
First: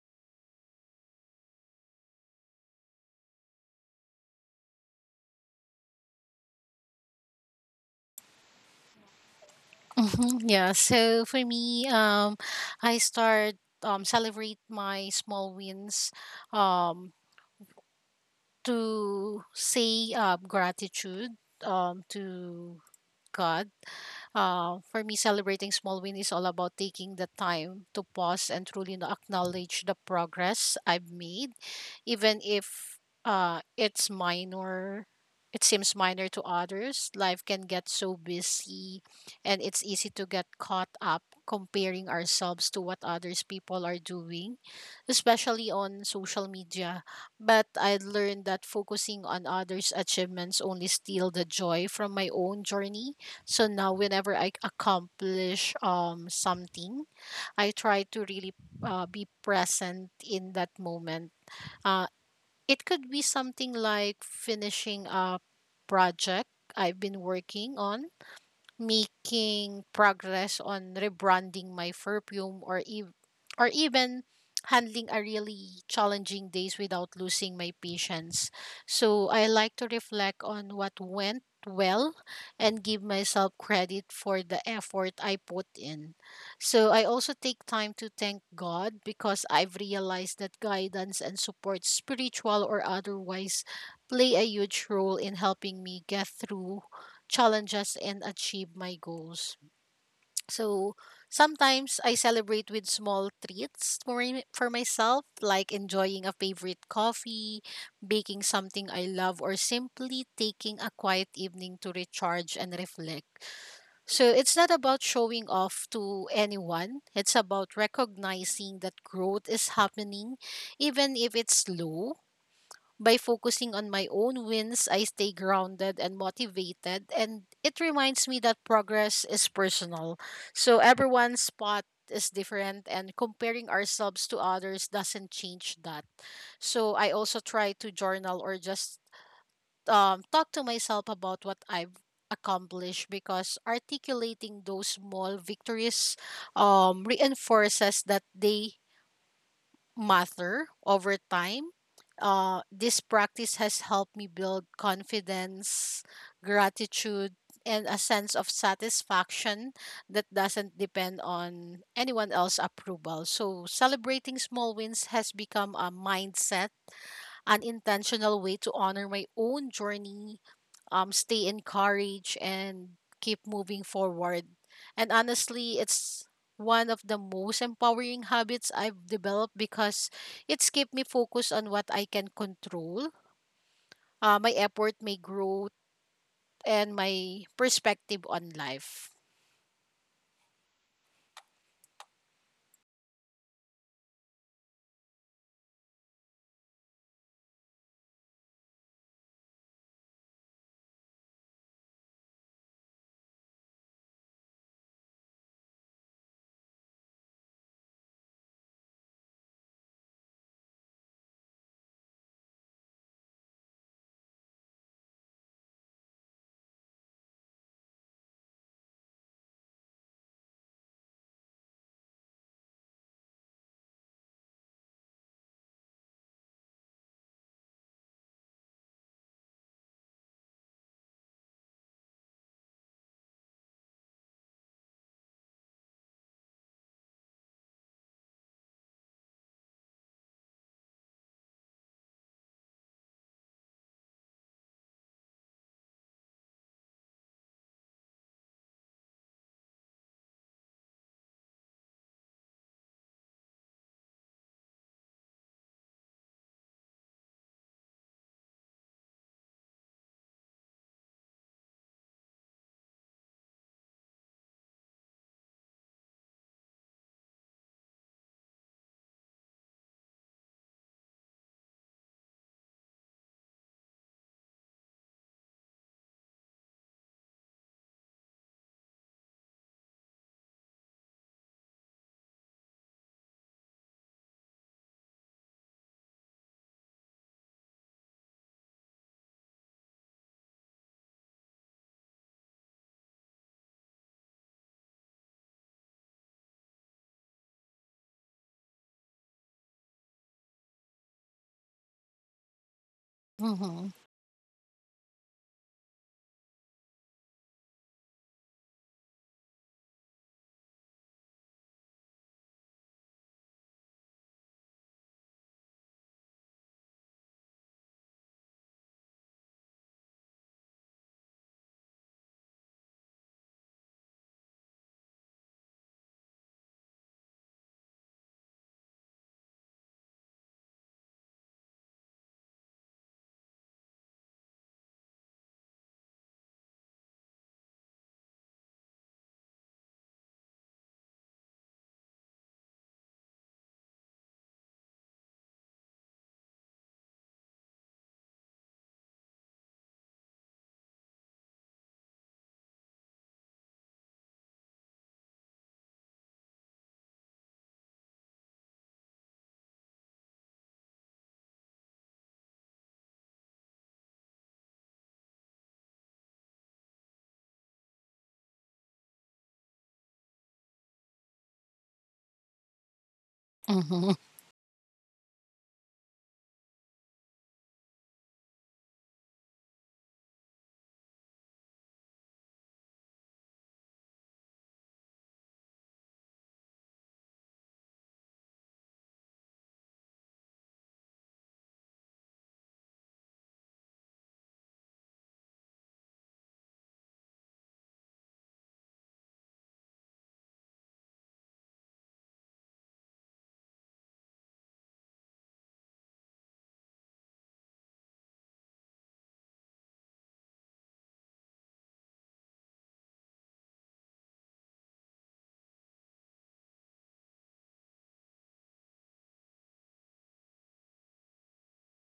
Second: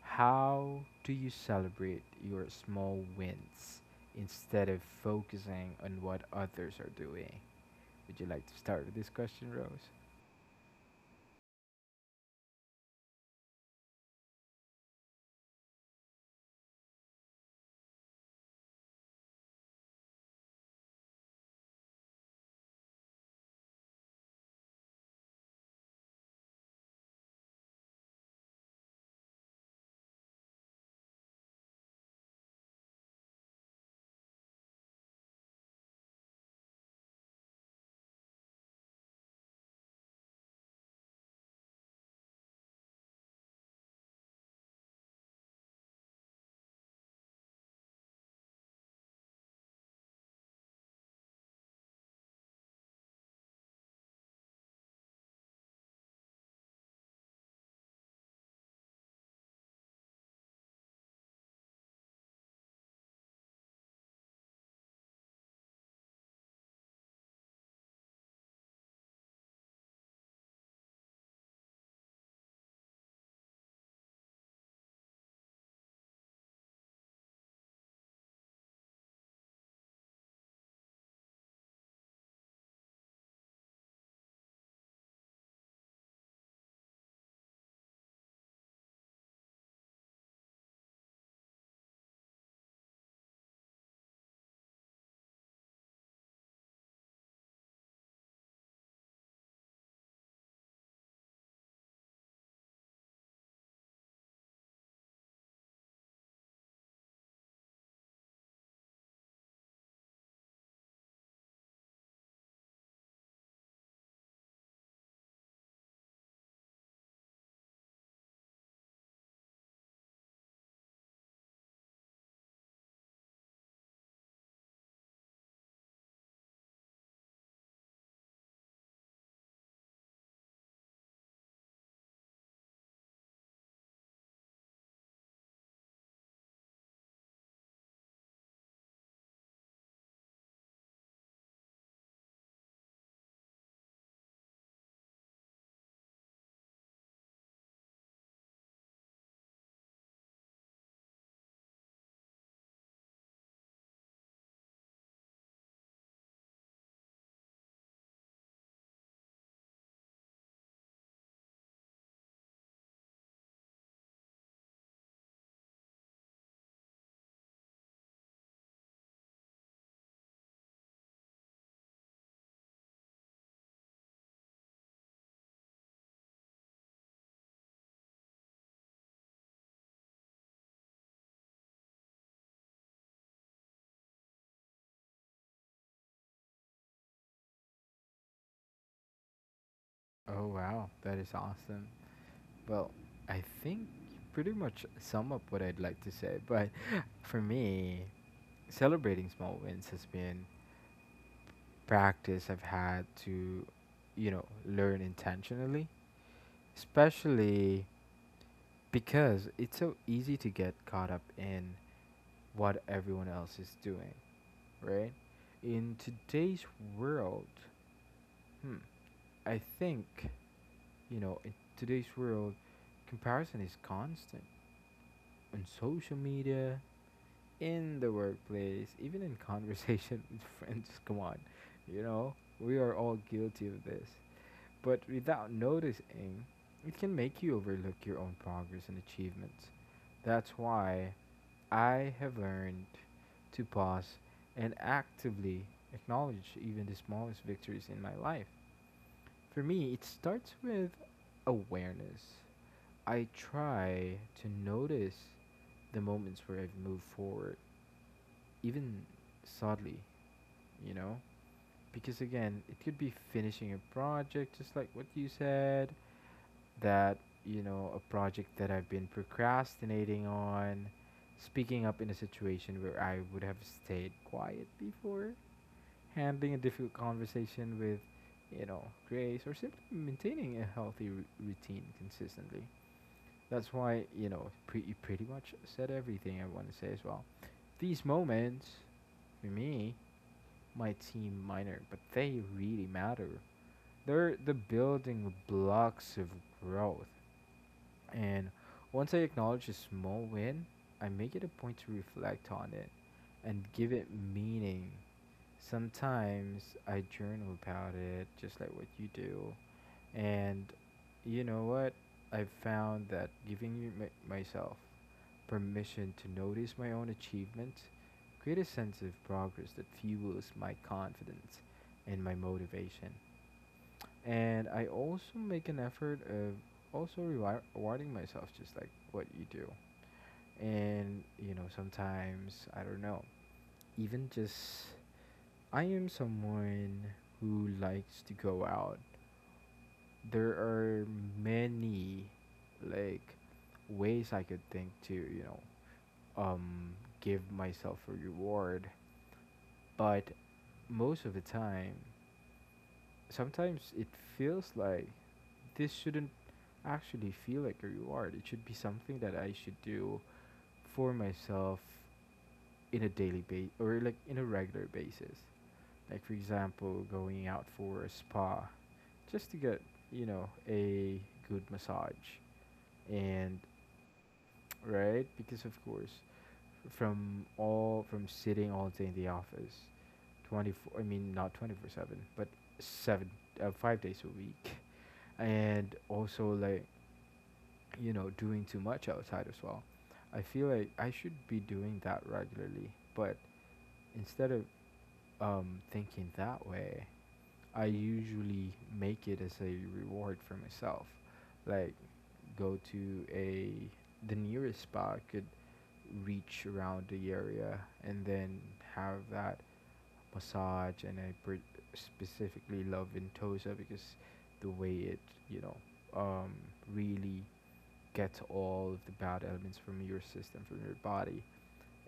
S1: how do you celebrate your small wins instead of focusing on what others are doing? Would you like to start with this question, Rose?
S2: Mhm. Yeah, so for me, um, I start um, celebrate my small wins, um, to say uh, gratitude um, to God uh, For me, celebrating small win is all about taking the time to pause and truly no- acknowledge the progress I've made, even if uh, it's minor. It seems minor to others. Life can get so busy, and it's easy to get caught up comparing ourselves to what others people are doing, especially on social media. But I learned that focusing on others' achievements only steal the joy from my own journey. So now whenever I accomplish um something, I try to really uh, be present in that moment. Uh, it could be something like finishing a project I've been working on, making progress on rebranding my perfume, or ev- or even handling a really challenging days without losing my patience. So I like to reflect on what went well and give myself credit for the effort I put in. So I also take time to thank God because I've realized that guidance and support spiritual or otherwise play a huge role in helping me get through challenges and achieve my goals. So sometimes I celebrate with small treats for, my- for myself, like enjoying a favorite coffee, baking something I love, or simply taking a quiet evening to recharge and reflect. So it's not about showing off to anyone, it's about recognizing that growth is happening, even if it's slow. By focusing on my own wins, I stay grounded and motivated, and it reminds me that progress is personal. So everyone's spot is different, and comparing ourselves to others doesn't change that. So I also try to journal or just um, talk to myself about what I've accomplished because articulating those small victories um, reinforces that they matter over time. Uh, this practice has helped me build confidence, gratitude, and a sense of satisfaction that doesn't depend on anyone else's approval. So, celebrating small wins has become a mindset, an intentional way to honor my own journey, um, stay encouraged and keep moving forward. And honestly, it's one of the most empowering habits I've developed because it's kept me focused on what I can control, uh, my effort, my growth, and my perspective on life.
S1: Oh, wow. That is awesome. Well, I think you pretty much sum up what I'd like to say. But for me, celebrating small wins has been practice I've had to, you know, learn intentionally. Especially because it's so easy to get caught up in what everyone else is doing, right? In today's world, hmm, I think, you know, in today's world, comparison is constant on social media, in the workplace, even in conversation with friends. Come on, you know, we are all guilty of this but without noticing, it can make you overlook your own progress and achievements. That's why I have learned to pause and actively acknowledge even the smallest victories in my life. For me, it starts with awareness. I try to notice the moments where I've moved forward even subtly, you know? Because again, it could be finishing a project, just like what you said, that, you know, a project that I've been procrastinating on, speaking up in a situation where I would have stayed quiet before, handling a difficult conversation with, you know, grace, or simply maintaining a healthy r- routine consistently. That's why, you know, pre- you pretty much said everything I want to say as well. These moments, for me, might seem minor, but they really matter. They're the building blocks of growth. And once I acknowledge a small win, I make it a point to reflect on it and
S2: Mm-hmm.
S1: give it meaning. Sometimes I journal about it, just like what you do. And you know what? I've found that giving you my, myself permission to notice my own achievements create a sense of progress that fuels my confidence and my motivation, and I also make an effort of also rewi- rewarding myself, just like what you do. And you know, sometimes I don't know, even just I am someone who likes to go out. There are many, like, ways I could think to, you know, um give myself a reward, but most of the time, sometimes it feels like this shouldn't actually feel like a reward. It should be something that I should do for myself in a daily base or like in a regular basis. Like for example, going out for a spa just to get, you know, a good massage and
S2: Mm-hmm.
S1: right? Because of course, from all from sitting all day in the office, twenty four. I mean, not twenty four seven, but seven, uh, five days a week, and also like you know doing too much outside as well. I feel like I should be doing that regularly, but instead of um, thinking that way, I usually make it as a reward for myself. Like go to a the nearest spa I could reach around the area and then have that massage and I per- specifically love Ventosa because the way it, you know, um really gets all of the bad elements from your system, from your body.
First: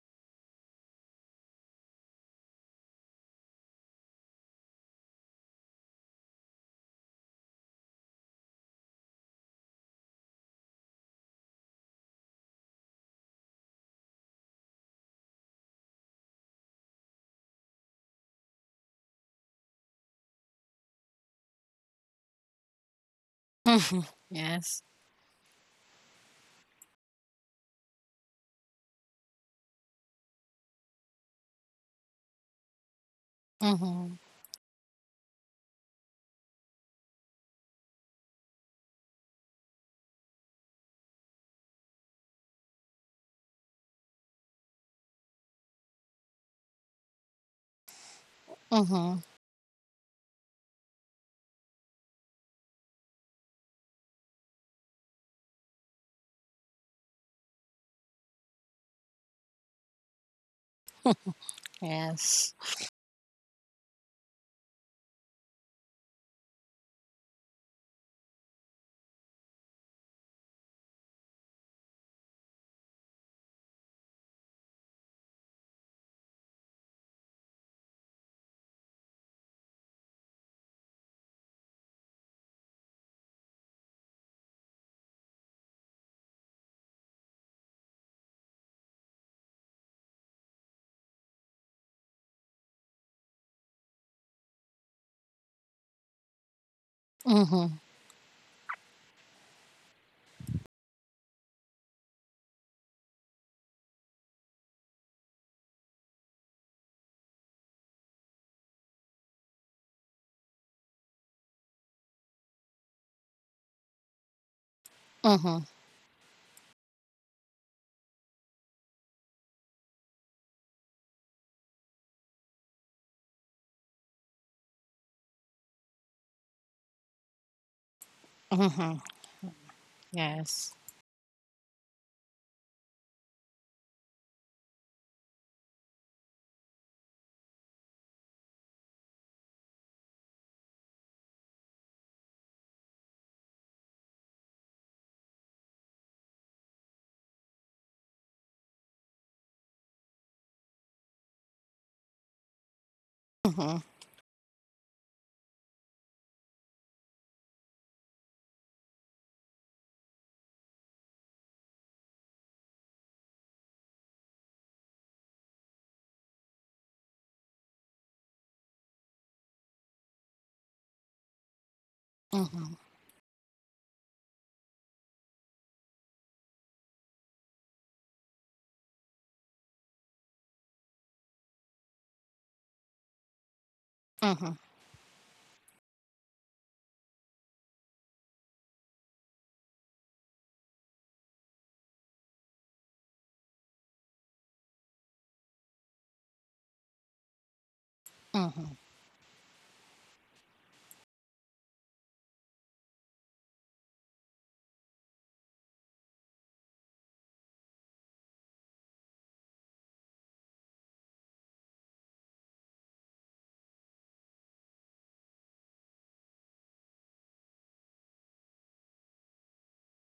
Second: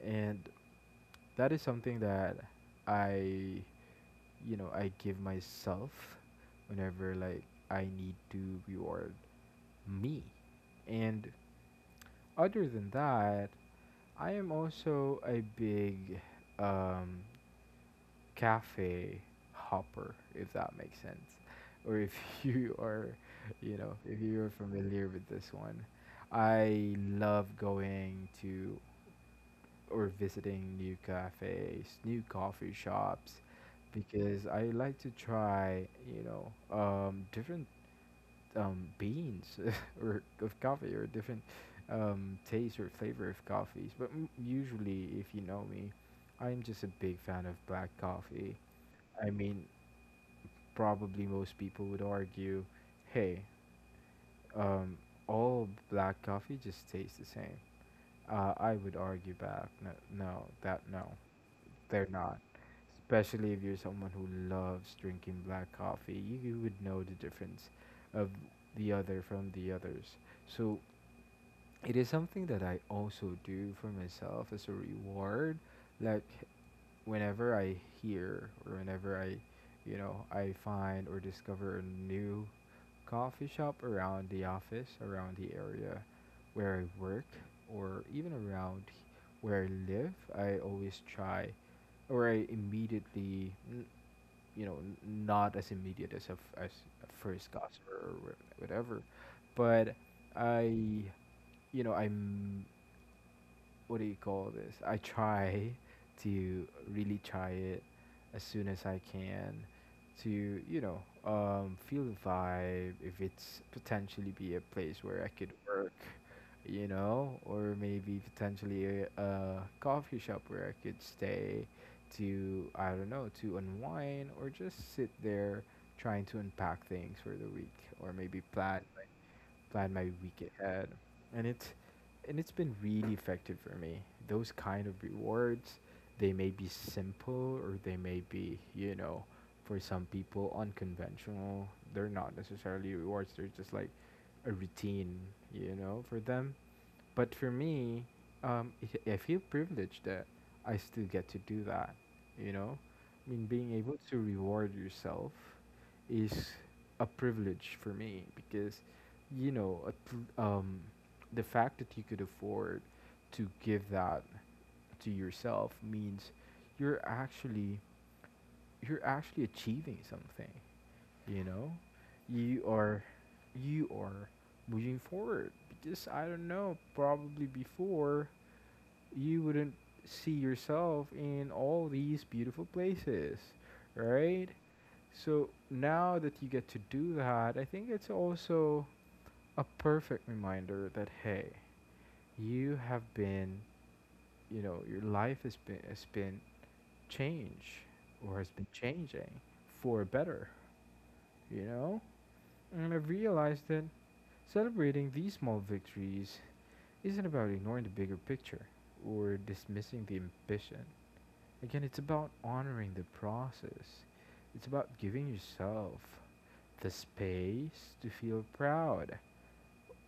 S1: And that is something that I you know I give myself whenever like I need to reward me. And other than that, I am also a big um, cafe hopper, if that makes sense, or if you are, you know,
S2: Mm-hmm.
S1: if you are
S2: Yes.
S1: familiar with this one. I love going to or visiting new cafes, new coffee shops,
S2: Mm-hmm.
S1: because I like to try, you know, um, different um, beans or of coffee or different um, taste or flavor of coffees. But m- usually, if you know me, I'm just a big fan of black coffee.
S2: Mm-hmm.
S1: I mean, probably most people would argue, hey, um, all black coffee just tastes the same. Uh, I would argue back, no, no, that no. They're not.
S2: Yes.
S1: Especially if you're someone who loves drinking black coffee, you, you would know the difference of the other from the others. So it is something that I also do for myself as a reward. Like whenever I hear or whenever I, you know, I find or discover a new coffee shop around the office, around the area where I work, or even around where I live, I always try or I immediately, n- you know, n- not as immediate as a, f- as a first
S2: Mm-hmm.
S1: customer or wha- whatever, but I, you know, I'm what do you call this? I try to really try it as soon as I can to, you know, um, feel the vibe if it's potentially be a place where I could
S2: Mm-hmm.
S1: work, you know, or maybe potentially a, a coffee shop where I could stay to I don't know to unwind or just sit there trying to unpack things for the week or maybe plan
S2: Mm-hmm.
S1: my, plan my week
S2: Yes.
S1: ahead. And it's and it's been really effective for me. Those kind of rewards, they may be simple or they may be, you know, for some people unconventional. They're not necessarily rewards, they're just like a routine, you know, for them. But for me, um, i- I feel privileged that I still get to do that. You know, I mean, being
S2: Mm-hmm.
S1: able to reward yourself is a privilege for me because, you know, at l- um, the fact that you could afford to give that to yourself means you're actually you're actually achieving something. You know, you
S2: Mm-hmm.
S1: are you are moving forward because I don't know, probably before you wouldn't see yourself in all these beautiful places, right?
S2: Mm-hmm.
S1: So now that you get to do that, I think it's also a perfect reminder that hey, you have been, you know, your life has been has been changed or has been
S2: Mm-hmm.
S1: changing for better, you know? And I've realized that celebrating these small victories isn't about ignoring the bigger picture or dismissing the ambition. Again, it's about honoring the process. It's about giving yourself the space to feel proud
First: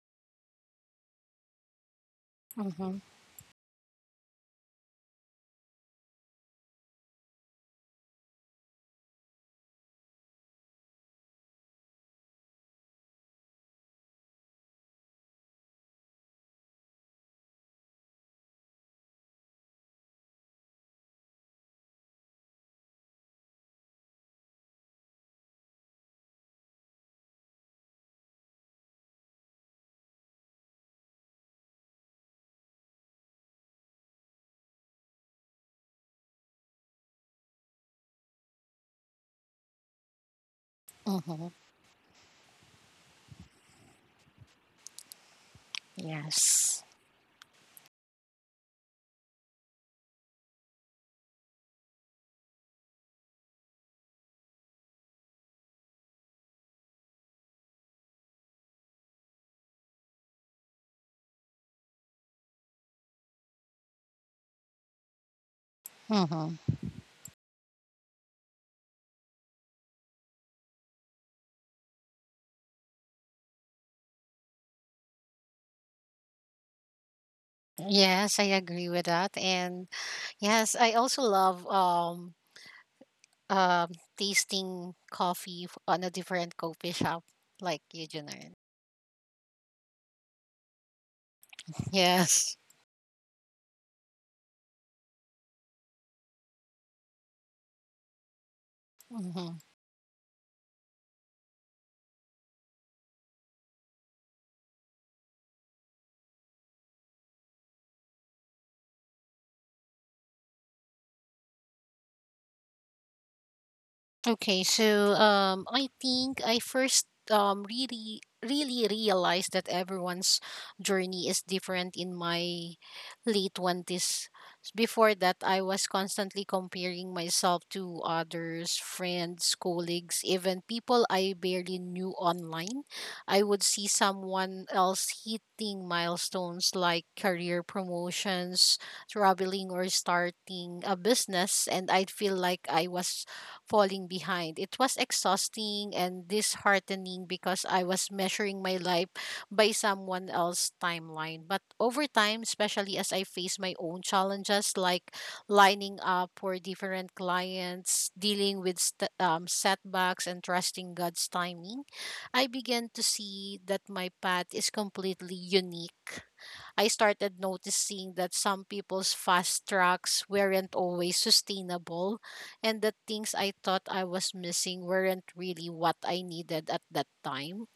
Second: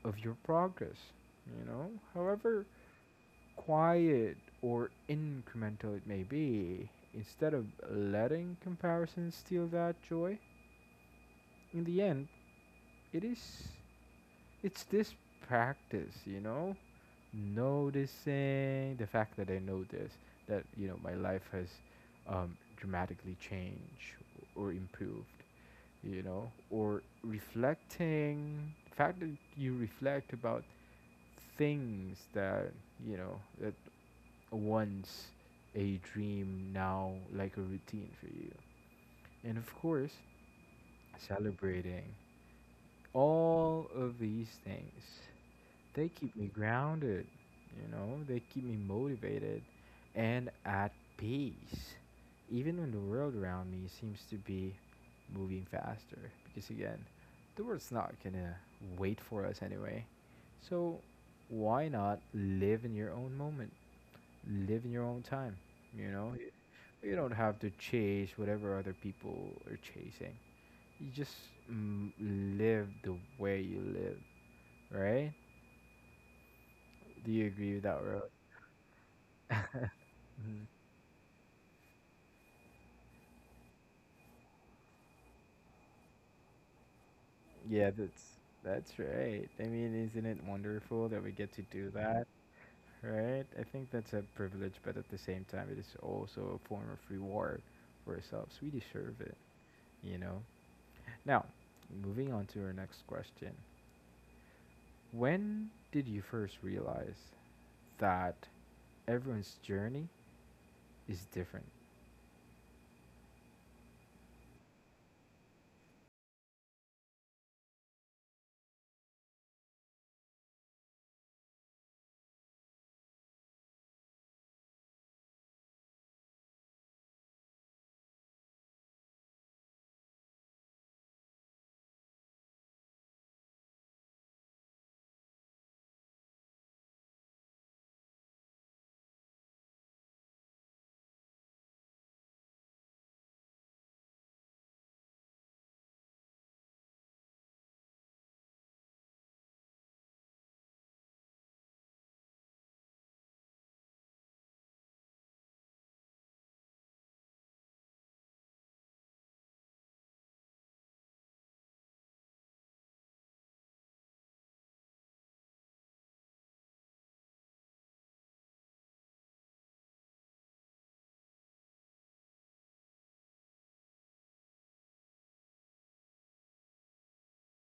S1: of your progress, you know? However
S2: Mm-hmm.
S1: quiet or incremental it may be, instead of letting comparison steal that joy, in the end, it is it's this practice, you know, noticing the fact that I noticed that you know my life has um, dramatically changed or improved, you know, or reflecting the fact that you reflect about things that you know that once a dream now like a routine for you. And of course,
S2: Mm-hmm.
S1: celebrating all of these things, they keep me
S2: Yes.
S1: grounded, you know, they keep me motivated and at peace even when the world around me seems to be moving faster. Because again, the world's not gonna wait for us anyway. So why not live in your own moment, live in your own time, you know you
S2: Mm-hmm.
S1: you don't have to chase whatever other people are chasing. You just mm, live the way you live, right? Do you agree with that, Ro?
S2: Yes, I agree with that. And
S1: Mhm.
S2: yes, I also love um um tasting coffee f- on a different coffee shop like
S1: Yeah,
S2: you,
S1: that's
S2: Junard.
S1: that's right. I mean, isn't it wonderful that we get to do that,
S2: Yes.
S1: right? I think that's a privilege, but at the same time, it is also a form of reward for ourselves. We deserve it,
S2: Mm-hmm.
S1: you know. Now, moving on to our next question. When did you first realize that everyone's journey is different?
S2: Okay, so um, I think I first um really really realized that everyone's journey is different in my late twenties. Before that, I was constantly comparing myself to others, friends, colleagues, even people I barely knew online. I would see someone else hitting milestones like career promotions, traveling, or starting a business, and I'd feel like I was falling behind. It was exhausting and disheartening because I was measuring my life by someone else's timeline. But over time, especially as I faced my own challenges like lining up for different clients, dealing with st- um, setbacks, and trusting God's timing, I began to see that my path is completely unique. I started noticing that some people's fast tracks weren't always sustainable and the things I thought I was missing weren't really what I needed at that time.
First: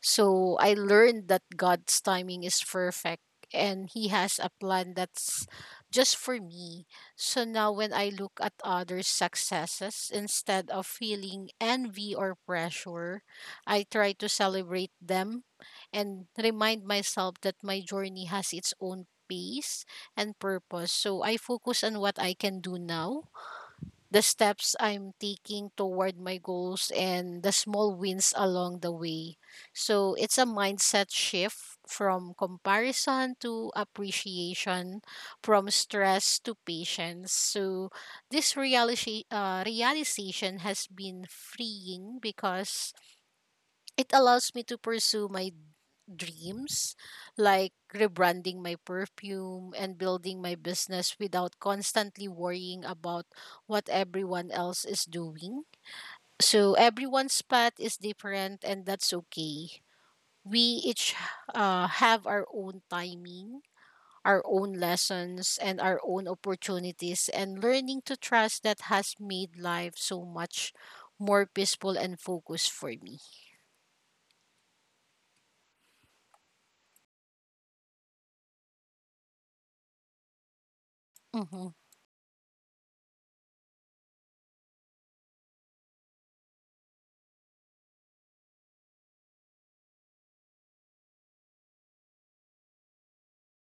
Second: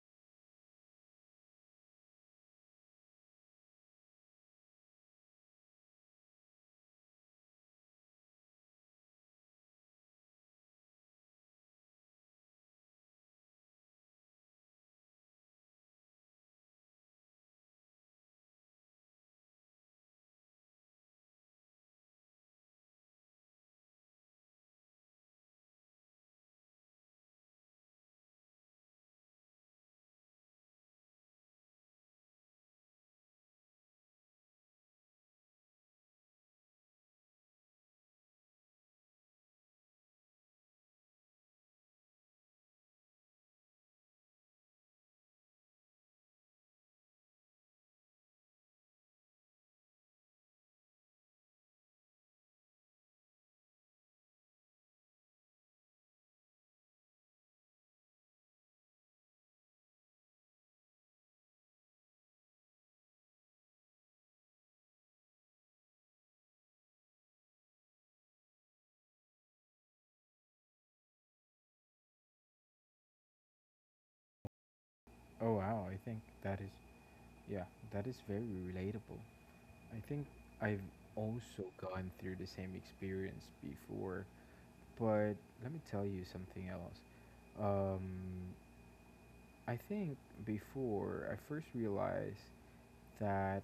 S2: So I learned that God's timing is perfect and He has a plan that's just for me. So now when I look at others' successes, instead of feeling envy or pressure, I try to celebrate them and remind myself that my journey has its own pace and purpose. So I focus on what I can do now, the steps I'm taking toward my goals and the small wins along the way. So it's a mindset shift from comparison to appreciation, from stress to patience. So this realization, uh, realization has been freeing because it allows me to pursue my dreams, like rebranding my perfume and building my business without constantly worrying about what everyone else is doing. So everyone's path is different, and that's okay. We each uh, have our own timing, our own lessons, and our own opportunities, and learning to trust that has made life so much more peaceful and focused for me.
S1: Oh wow, I think that is, yeah, that is very relatable. I think I've also
S2: Mm-hmm.
S1: gone through the same experience before, but let me tell you something else. Um I think before I first realized that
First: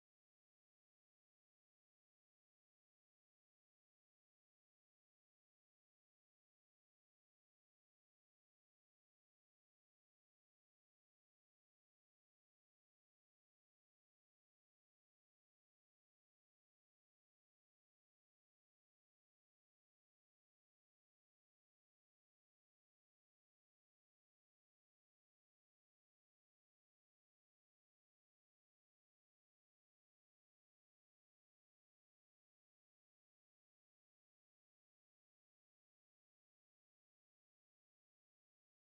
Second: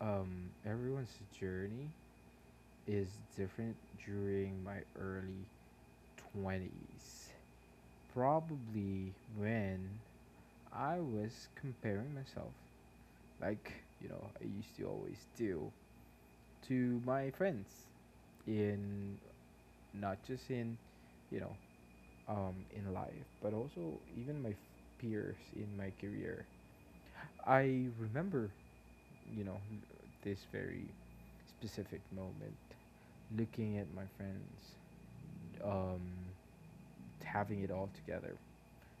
S1: um, everyone's journey is different during my early twenties. Probably when I was comparing myself, like, you know, I used to always do, to my friends in not just in, you know, um, in life, but also even my f- peers in my career. I remember, you know, this very specific moment, looking at my friends, um, having it all together,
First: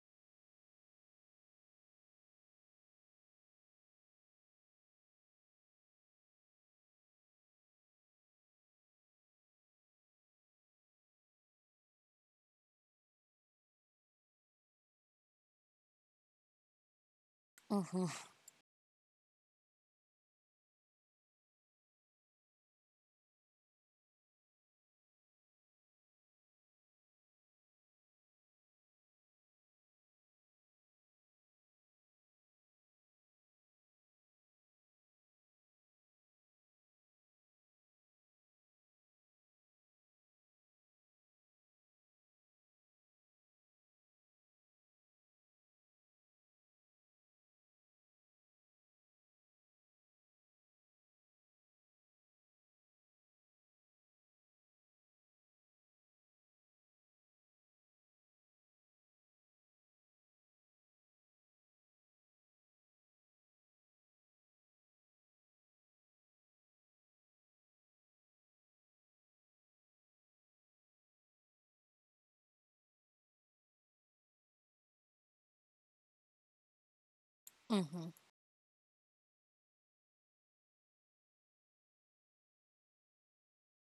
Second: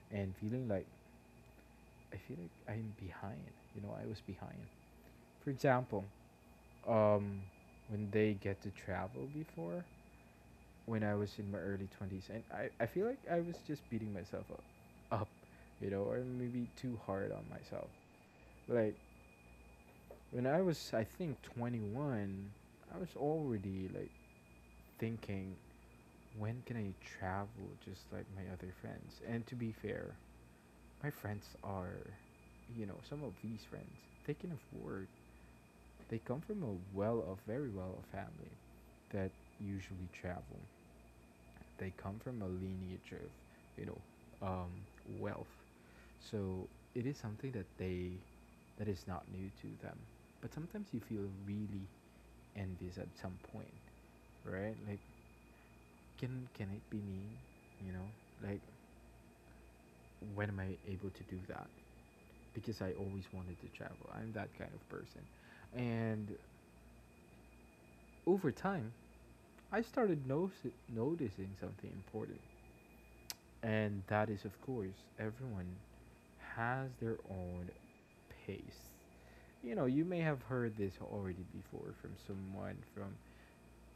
S1: and feeling like I feel like I'm behind. You know, I was behind. For example, um, when they get to travel before, when I was in my early twenties, and I, I feel like I was just beating myself up, up, you know, or maybe too hard on myself.
S2: Mm-hmm.
S1: Like when I was, I think twenty one, I was already like thinking when can I travel just like my other friends? And to be fair, my friends are, you know, some of these friends, they can afford, they come from a well off, very well off family that usually travel. They come from a lineage of, you know, um, wealth. So it is something that they, that is not new to them. But sometimes you feel really envious at some point, right? Like, can can it be me? You know, like when am I able to do that? Because I always wanted to travel. I'm that kind of person. And over time, I started noci- noticing something important. And that is, of course, everyone has their own
S2: Mm-hmm.
S1: pace. You know, you may have heard this already before from someone, from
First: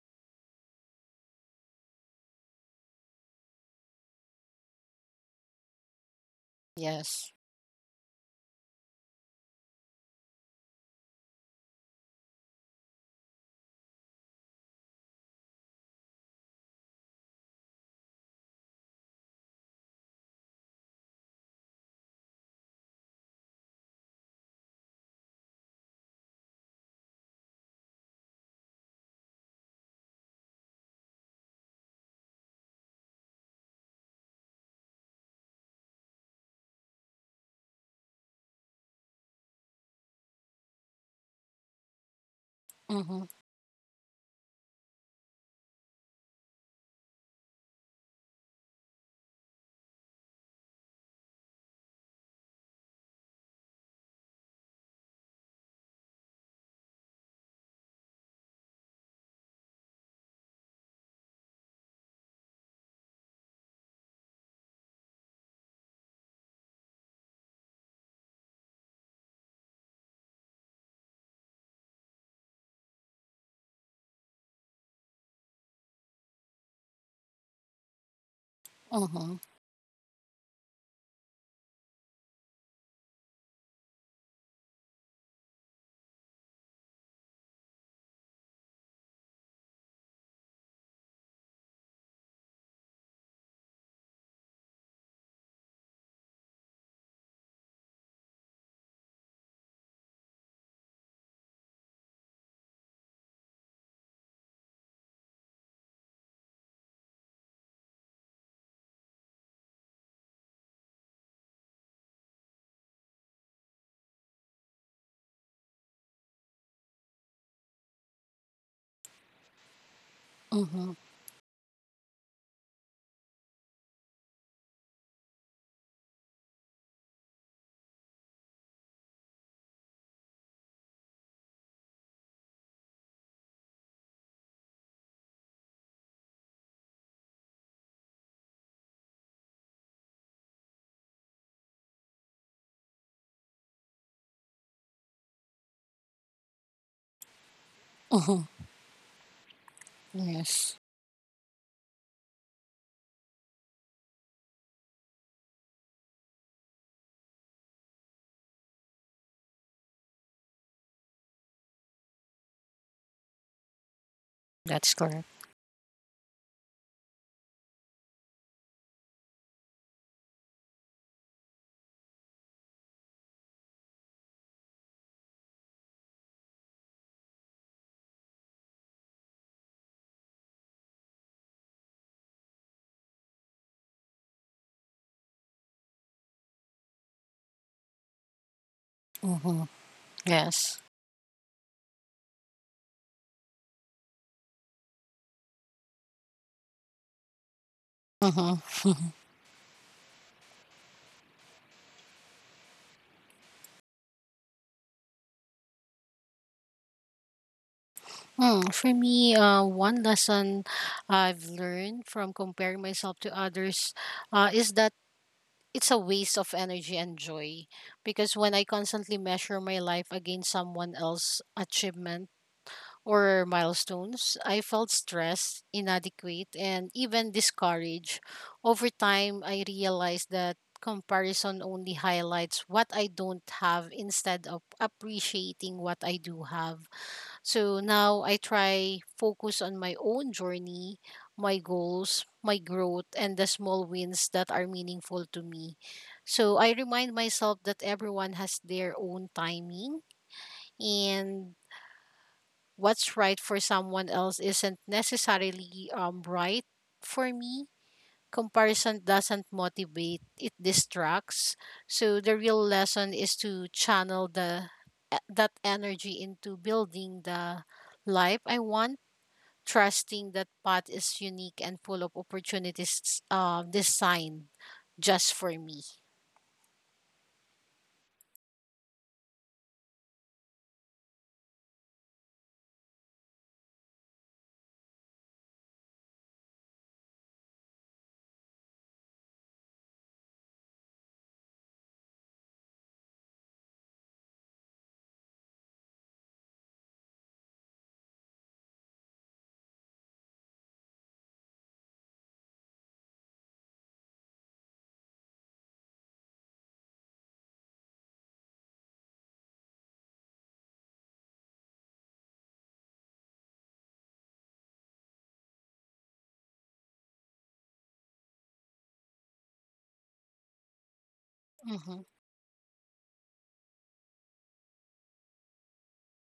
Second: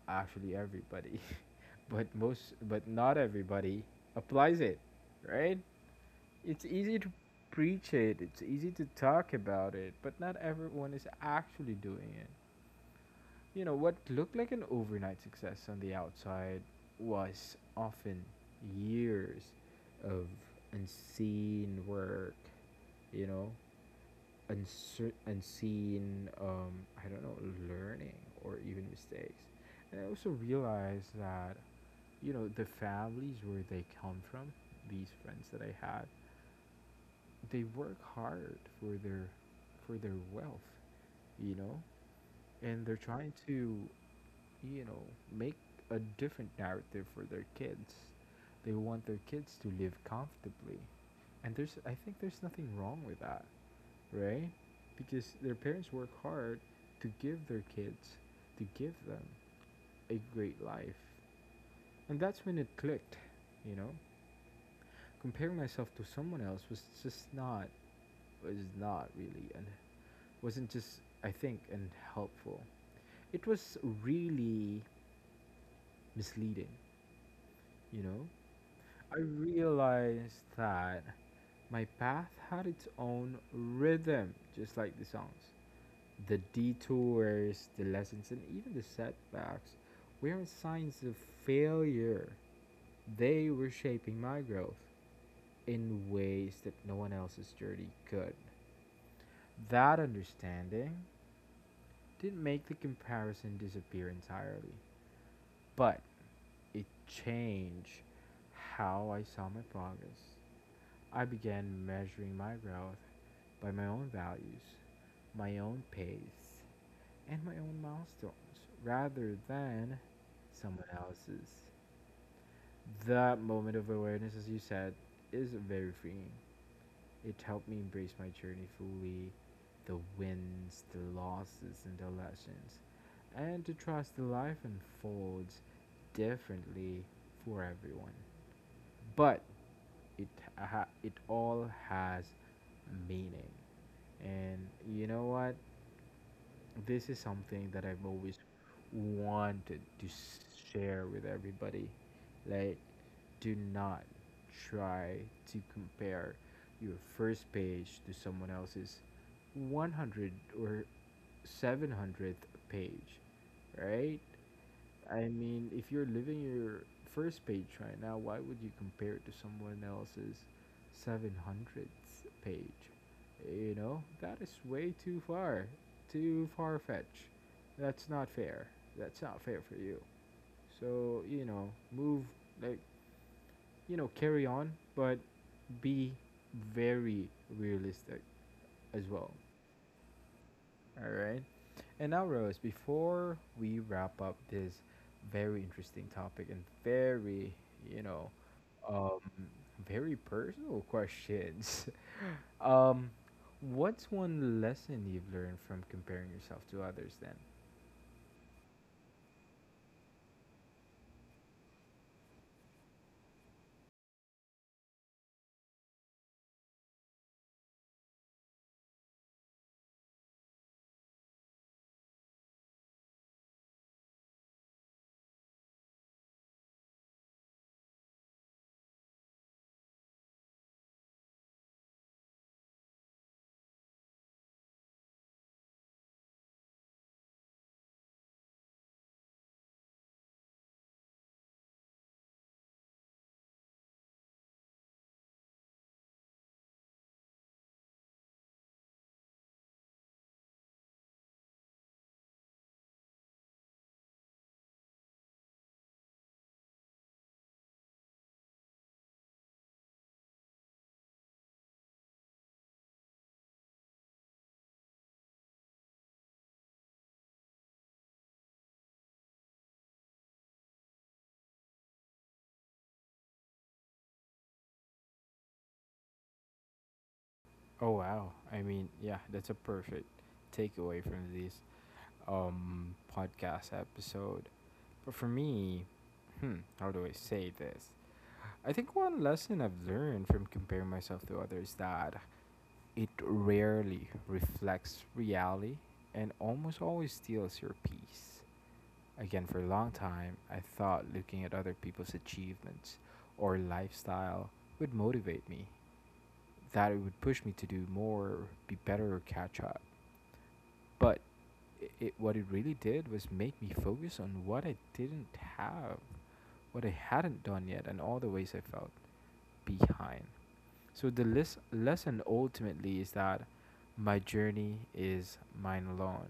S1: actually everybody, but most, but not everybody applies it, right? It's easy to
S2: Yes.
S1: preach it, it's easy to talk about it, but not everyone is actually doing it. You know, what looked like an overnight success on the outside was often years of unseen work, you know, uncer- unseen, um, I don't know, learning or even mistakes. And I also realized that, you know, the families where they come from, these friends that I had, they work hard for their for their wealth, you know, and they're
S2: Mm-hmm.
S1: trying to, you know, make a different narrative for their kids. They want their kids to live comfortably. And there's, I think there's nothing wrong with that, right? Because their parents work hard to give their kids, to give them a great life. And that's when it clicked, you know. Comparing myself to someone else was just not, was not really an, wasn't just, I think, and helpful. It was really misleading, you know? I
S2: Mm-hmm.
S1: realized that my path had its own rhythm, just like the songs. The detours, the lessons, and even the setbacks weren't signs of failure. They were shaping my growth in ways that no one else's journey could. That understanding didn't make the comparison disappear entirely, but it changed how I saw my progress. I began measuring my growth by my own values, my own pace, and my own milestones rather than someone
S2: Mhm.
S1: else's. That moment of awareness, as you said, is very freeing. It helped me embrace my journey fully, the wins, the losses, and the lessons, and to trust that life unfolds differently for everyone. But it ha- it all has meaning. And you know what, this is something that I've always
S2: Mhm.
S1: wanted to
S2: Yes.
S1: share with everybody. Like, do not try to compare your first page to someone else's one hundred or seven hundredth page, right?
S2: That's
S1: I
S2: correct.
S1: mean, if you're living your first page right now, why would you compare it to someone else's seven hundredth page? You know, that is way too far, too far fetched. That's not fair. That's not fair for you. So, you know, move, like, you know, carry on, but be very realistic as well.
S2: Mhm. Yes.
S1: All right. And now, Rose, before we wrap up this very interesting topic and very, you know,
S2: Mhm.
S1: um, very personal questions, um, what's one lesson you've learned from comparing yourself to others then?
S2: Mm, for me, uh, one lesson I've learned from comparing myself to others uh, is that it's a waste of energy and joy. Because when I constantly measure my life against someone else's achievement, or milestones, I felt stressed, inadequate, and even discouraged. Over time, I realized that comparison only highlights what I don't have instead of appreciating what I do have. So now I try focus on my own journey, my goals, my growth, and the small wins that are meaningful to me. So I remind myself that everyone has their own timing and what's right for someone else isn't necessarily, um, right for me. Comparison doesn't motivate, it distracts. So the real lesson is to channel the e- that energy into building the life I want, trusting that path is unique and full of opportunities, um, designed just for me.
S1: Oh wow. I mean, yeah, that's a perfect takeaway from this, um, podcast episode. But for me, hmm, how do I say this? I think one lesson I've learned from comparing myself to others is that it rarely reflects reality and almost always steals your peace. Again, for a long time, I thought looking at other people's achievements or lifestyle would motivate me, that it would push me to do more, be better, or catch up. But it, it, what it really did was make me focus on what I didn't have, what I hadn't done yet, and all the ways I felt behind. So the les-
S2: Mm-hmm.
S1: lesson ultimately is that my journey is mine alone.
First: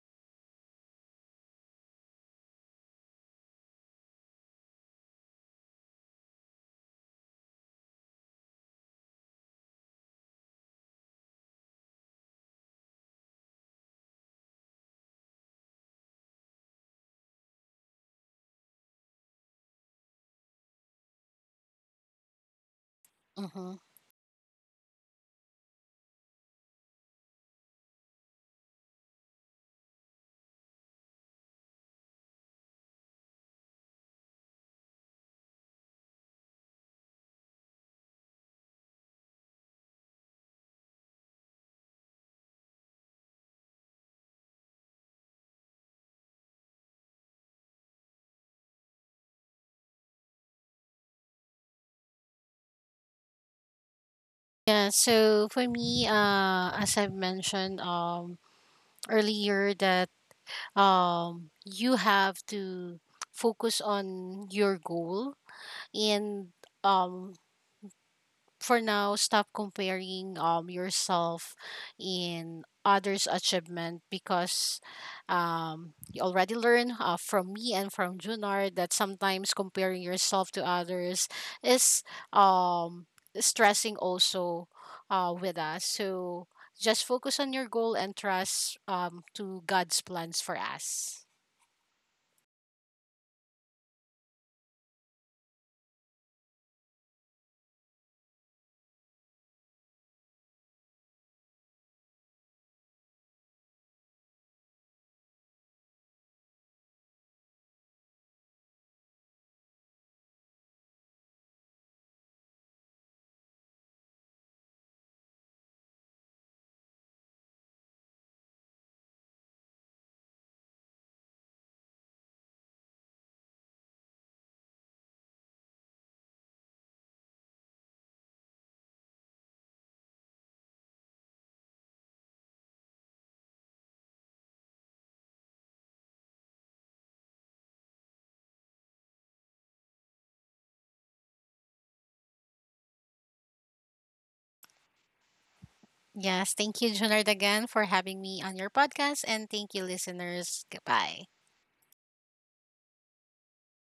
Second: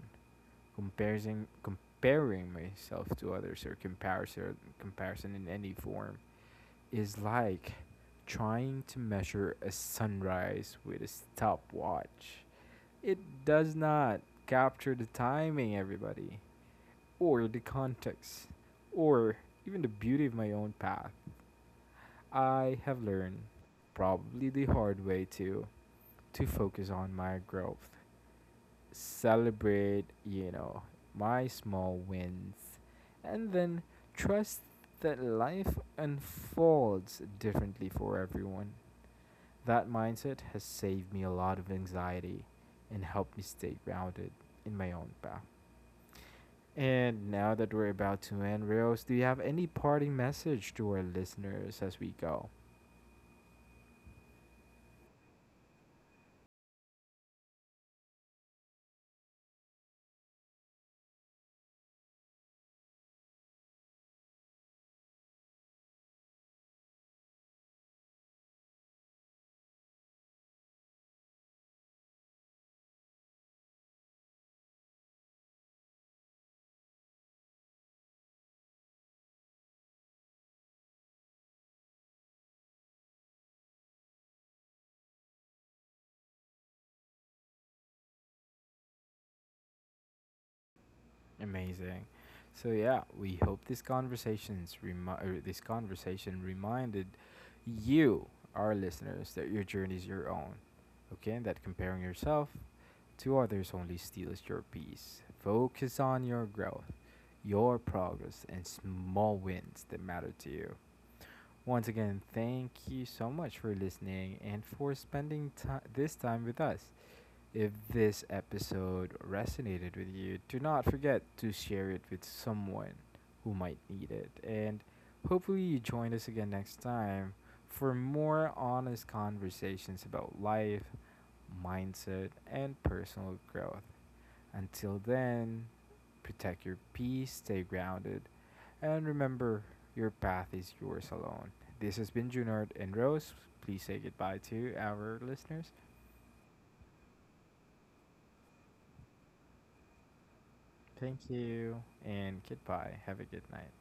S1: Comparing comparing myself to others, or comparison comparison in any form, is like trying to measure a sunrise with a stopwatch. It does not capture the timing, everybody, or the context, or even the beauty of my own path. I have learned,
S2: Mm-hmm.
S1: probably the hard way too, to focus on my growth, celebrate, you know, my small wins, and then trust that life unfolds differently for everyone. That mindset has saved me a lot of anxiety and helped me stay grounded in my own path. And now that we're about to end, Rios, do you have any parting message to our listeners as we go?
S2: Yeah, so for me, uh, as I've mentioned um, earlier, that um you have to focus on your goal and, um for now, stop comparing um yourself in others achievement because um you already learned uh, from me and from Junar that sometimes comparing yourself to others is um stressing also uh with us. So just focus on your goal and trust um to God's plans for us.
S1: Amazing. So yeah, we hope this conversations remi- er, this conversation reminded you, our listeners, that your journey is your own. Okay, and that comparing yourself to others only steals your peace. Focus on your growth, your progress, and small wins that matter to you. Once again, thank you so much for listening and for spending ti- this time with us. If this episode resonated with you, do not forget to share it with someone who might need it. And hopefully, you join us again next time for more honest conversations about life, mindset, and personal growth. Until then, protect your peace, stay grounded, and remember your path is yours alone. This has been Junard and Rose. Please say goodbye to our listeners.
S2: Yes, thank you, Junard, again for having me on your podcast. And thank you, listeners. Goodbye.
S1: Thank you and goodbye. Have a good night.